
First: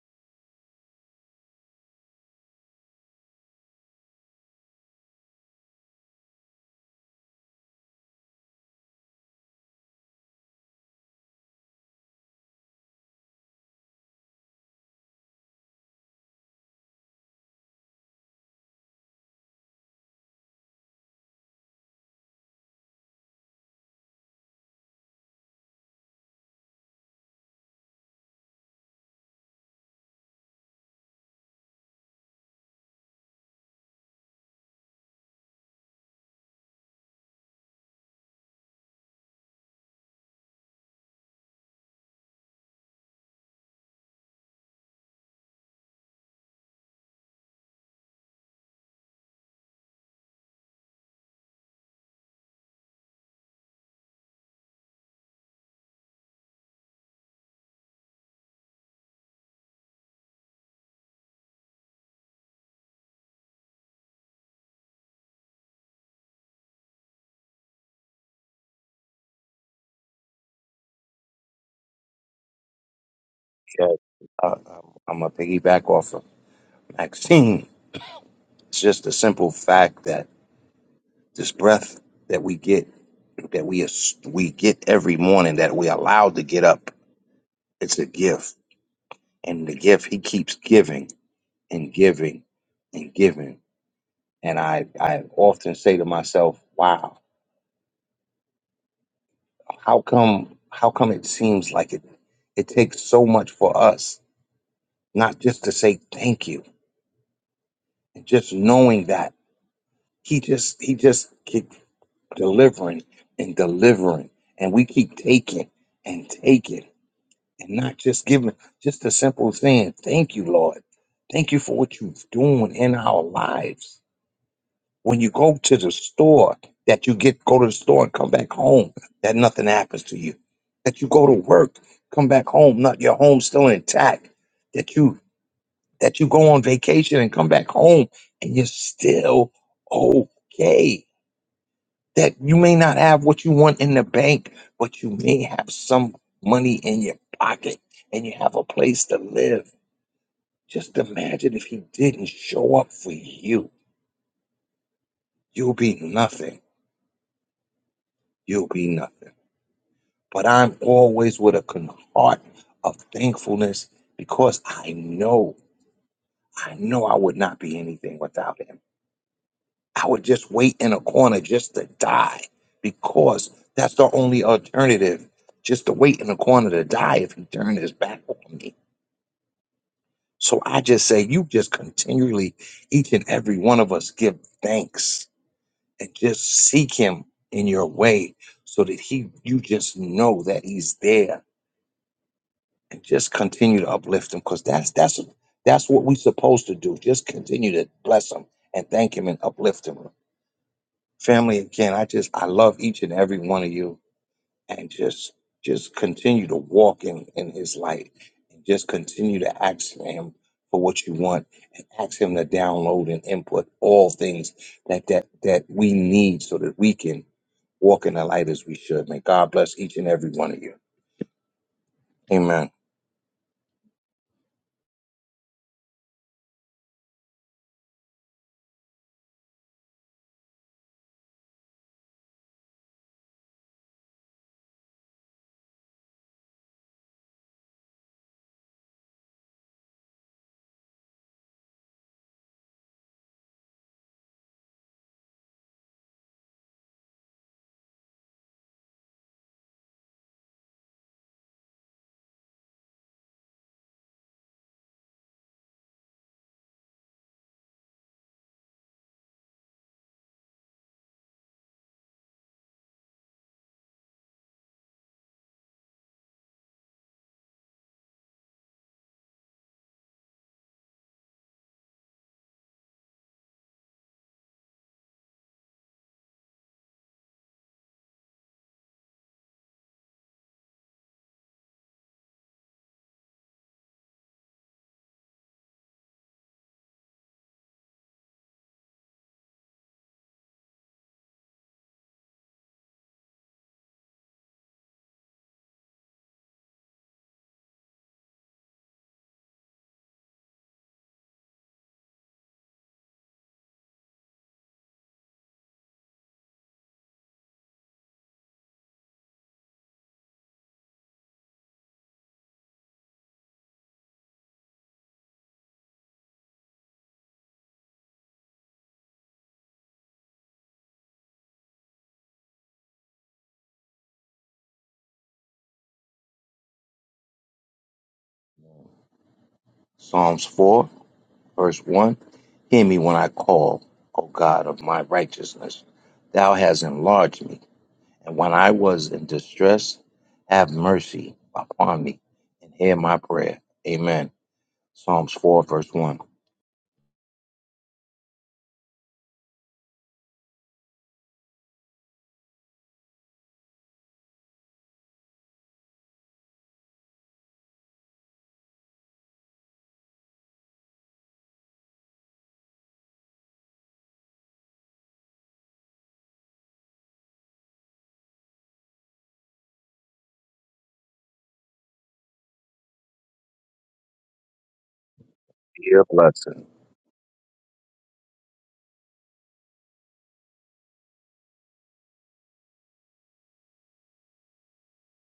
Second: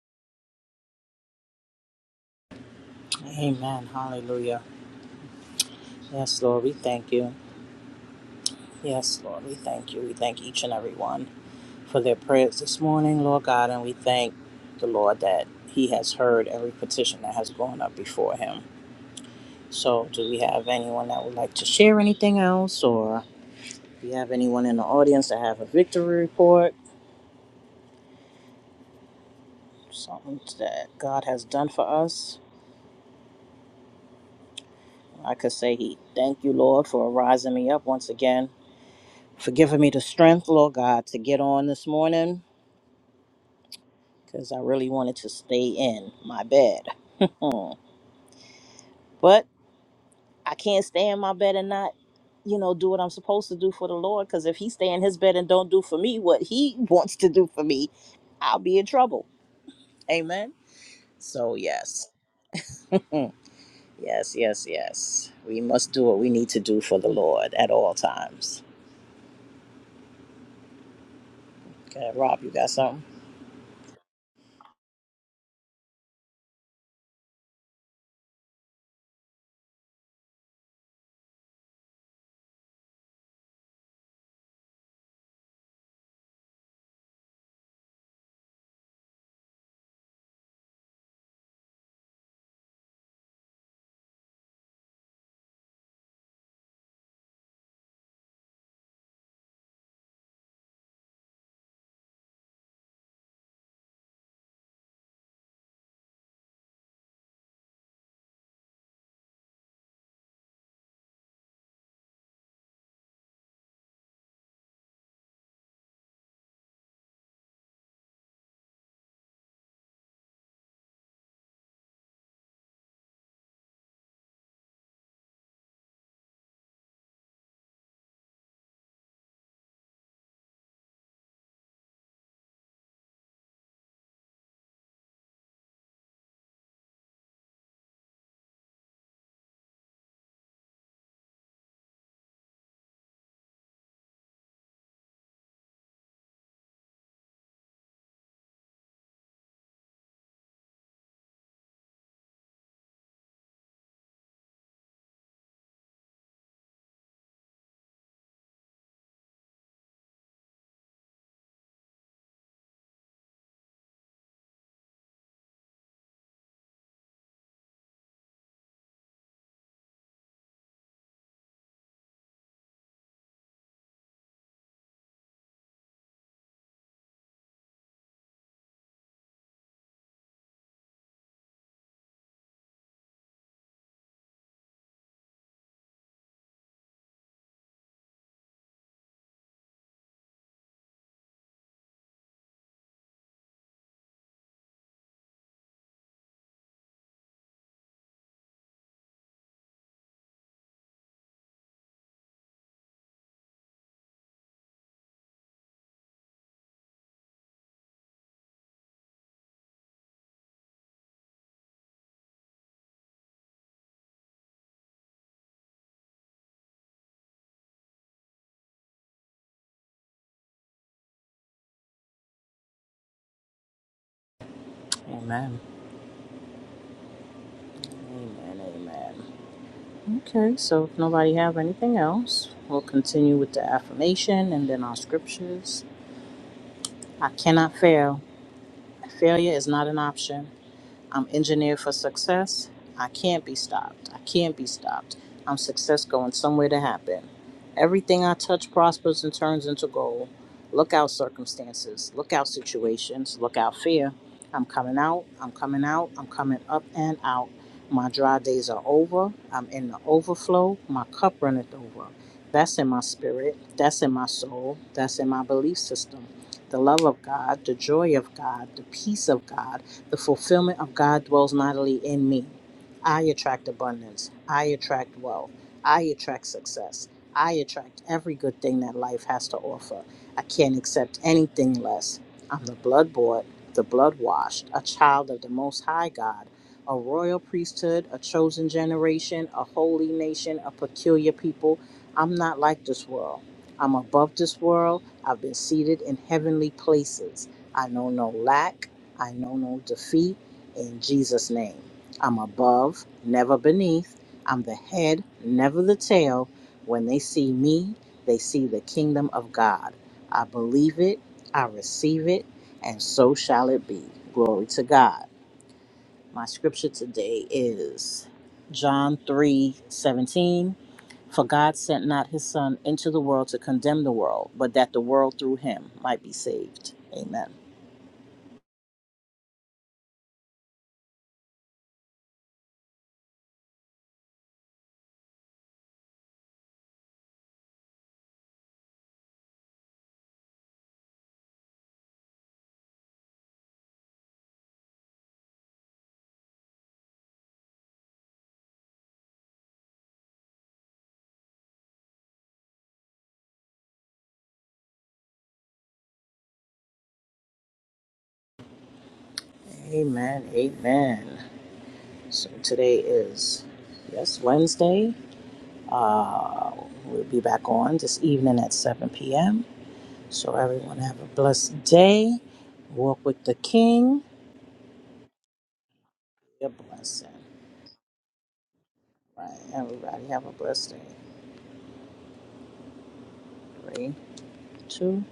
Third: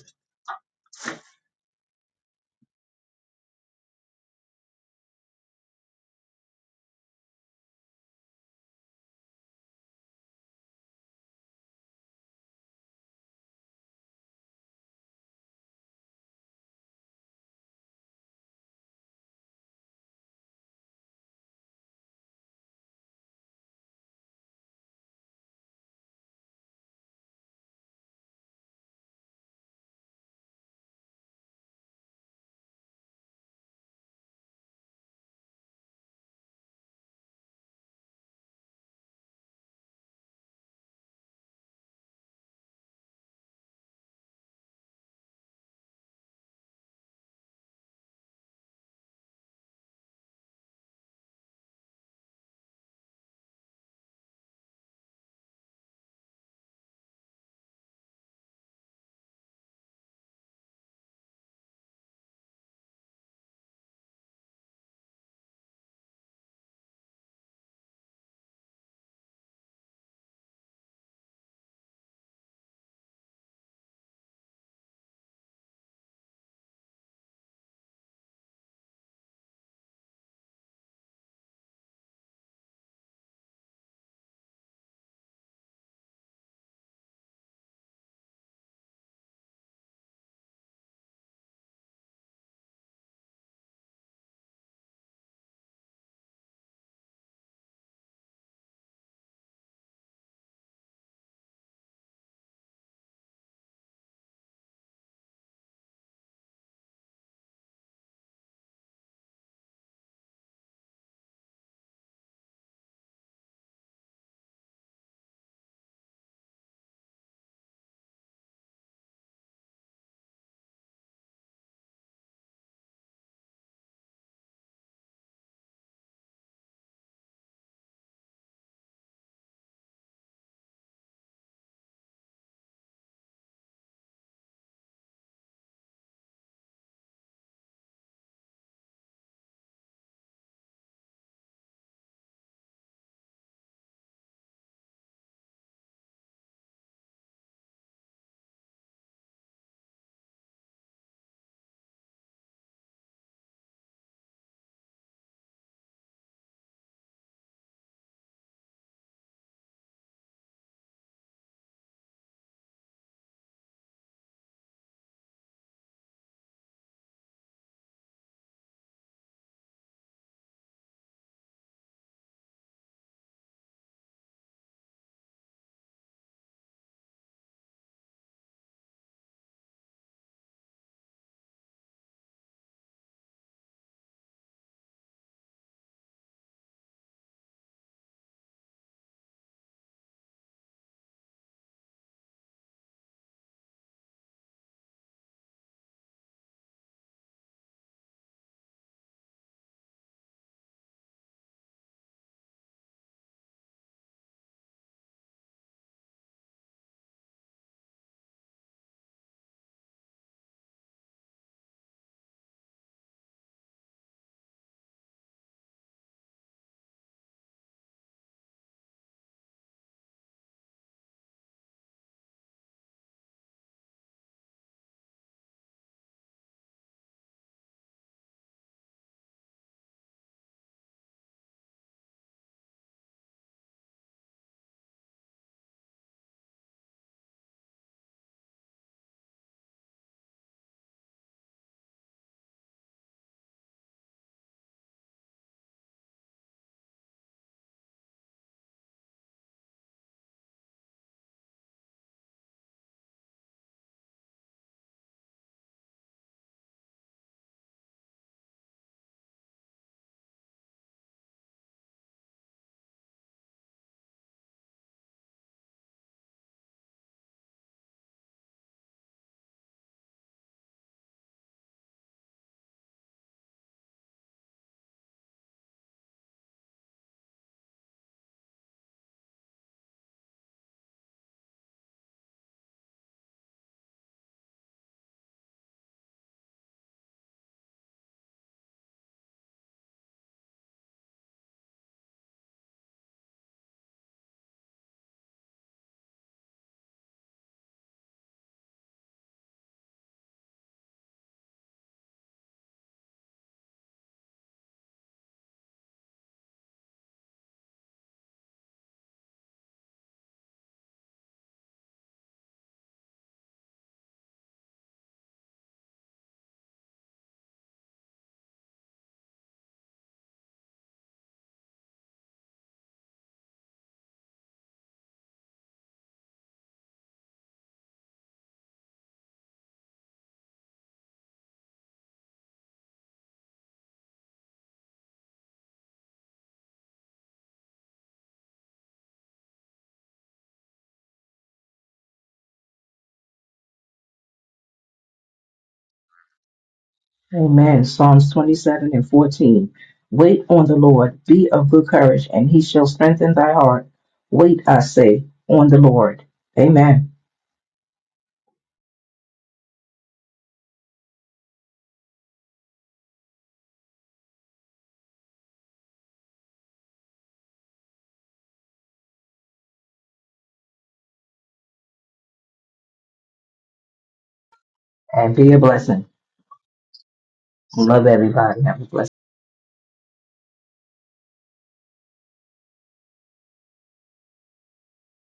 Amen. Hallelujah. Yes, Lord, we thank you. Yes, Lord, we thank you. We thank each and every one. for their prayers this morning, Lord God, and we thank the Lord that He has heard every petition that has gone up before Him. So, do we have anyone that would like to share anything else, or do we have anyone in the audience that have a victory report, something that God has done for us? I could say, He thank you, Lord, for rising me up once again, for giving me the strength, Lord God, to get on this morning, because I really wanted to stay in my bed. Hmm. But I can't stay in my bed and not, you know, do what I'm supposed to do for the Lord. Because if he stay in his bed and don't do for me what he <laughs> wants to do for me, I'll be in trouble. Amen. So yes, yes, yes, yes. We must do what we need to do for the Lord at all times. Okay, Rob, you got something? Yes. Uh, I'm going to piggyback off of Maxine. It's just a simple fact that this breath that we get, that we, we get every morning, that we allowed to get up, it's a gift. And the gift, he keeps giving and giving and giving. And I, I often say to myself, wow, how come, how come it seems like it, it takes so much for us not just to say thank you and just knowing that he just he just keep delivering and delivering and we keep taking and taking and not just giving just a simple saying thank you lord thank you for what you're doing in our lives when you go to the store that you get go to the store and come back home that nothing happens to you that you go to work come back home not your home still intact that you that you go on vacation and come back home and you're still okay. That you may not have what you want in the bank, but you may have some money in your pocket and you have a place to live. Just imagine if he didn't show up for you. You'll be nothing. You'll be nothing. But I'm always with a con- heart of thankfulness because I know, I know I would not be anything without him. I would just wait in a corner just to die because that's the only alternative. Just to wait in a corner to die if he turned his back on me. So I just say, you just continually, each and every one of us, give thanks and just seek him in your way so that he, you just know that he's there and just continue to uplift him because that's, that's, that's what we're supposed to do. Just continue to bless him and thank him and uplift him. Family, again, I just I love each and every one of you, and just just continue to walk in in His light, and just continue to ask Him for what you want, and ask Him to download and input all things that that that we need so that we can walk in the light as we should. May God bless each and every one of you. Amen. Amen. Amen. Amen. Okay, so if nobody have anything else, we'll continue with the affirmation and then our scriptures. I cannot fail. Failure is not an option. I'm engineered for success. I can't be stopped. I can't be stopped. I'm success going somewhere to happen. Everything I touch prospers and turns into gold. Look out circumstances, look out situations, look out fear. I'm coming out, I'm coming out, I'm coming up and out. My dry days are over. I'm in the overflow. My cup runneth over. That's in my spirit. That's in my soul. That's in my belief system. The love of God, the joy of God, the peace of God the fulfillment of God dwells mightily in me. I attract abundance. I attract wealth. I attract success. I attract every good thing that life has to offer. I can't accept anything less. I'm the blood bought, the blood washed, a child of the Most High God, a royal priesthood, a chosen generation, a holy nation, a peculiar people. I'm not like this world. I'm above this world. I've been seated in heavenly places. I know no lack. I know no defeat in Jesus' name. I'm above, never beneath. I'm the head, never the tail. When they see me, they see the kingdom of God. I believe it, I receive it, and so shall it be. Glory to God. My scripture today is John 3 17. For God sent not his Son into the world to condemn the world, but that the world through him might be saved. Amen. Psalms 4, verse 1. Hear me when I call, O God of my righteousness. Thou hast enlarged me And when I was in distress, have mercy upon me and hear my prayer. Amen. Psalms 4, verse 1. Amen. Psalms 27 and 14. Wait on the Lord, be of good courage, and he shall strengthen thy heart. Wait, I say, on the Lord. Amen. Amen. Amen. So today is yes Wednesday. Uh, we'll be back on this evening at 7 p.m. So everyone have a blessed day. Walk with the King. And be a Be a blessing. blessing. Be a blessing. Love everybody. Have a blessed Right. Everybody have a blessed day. Three, two.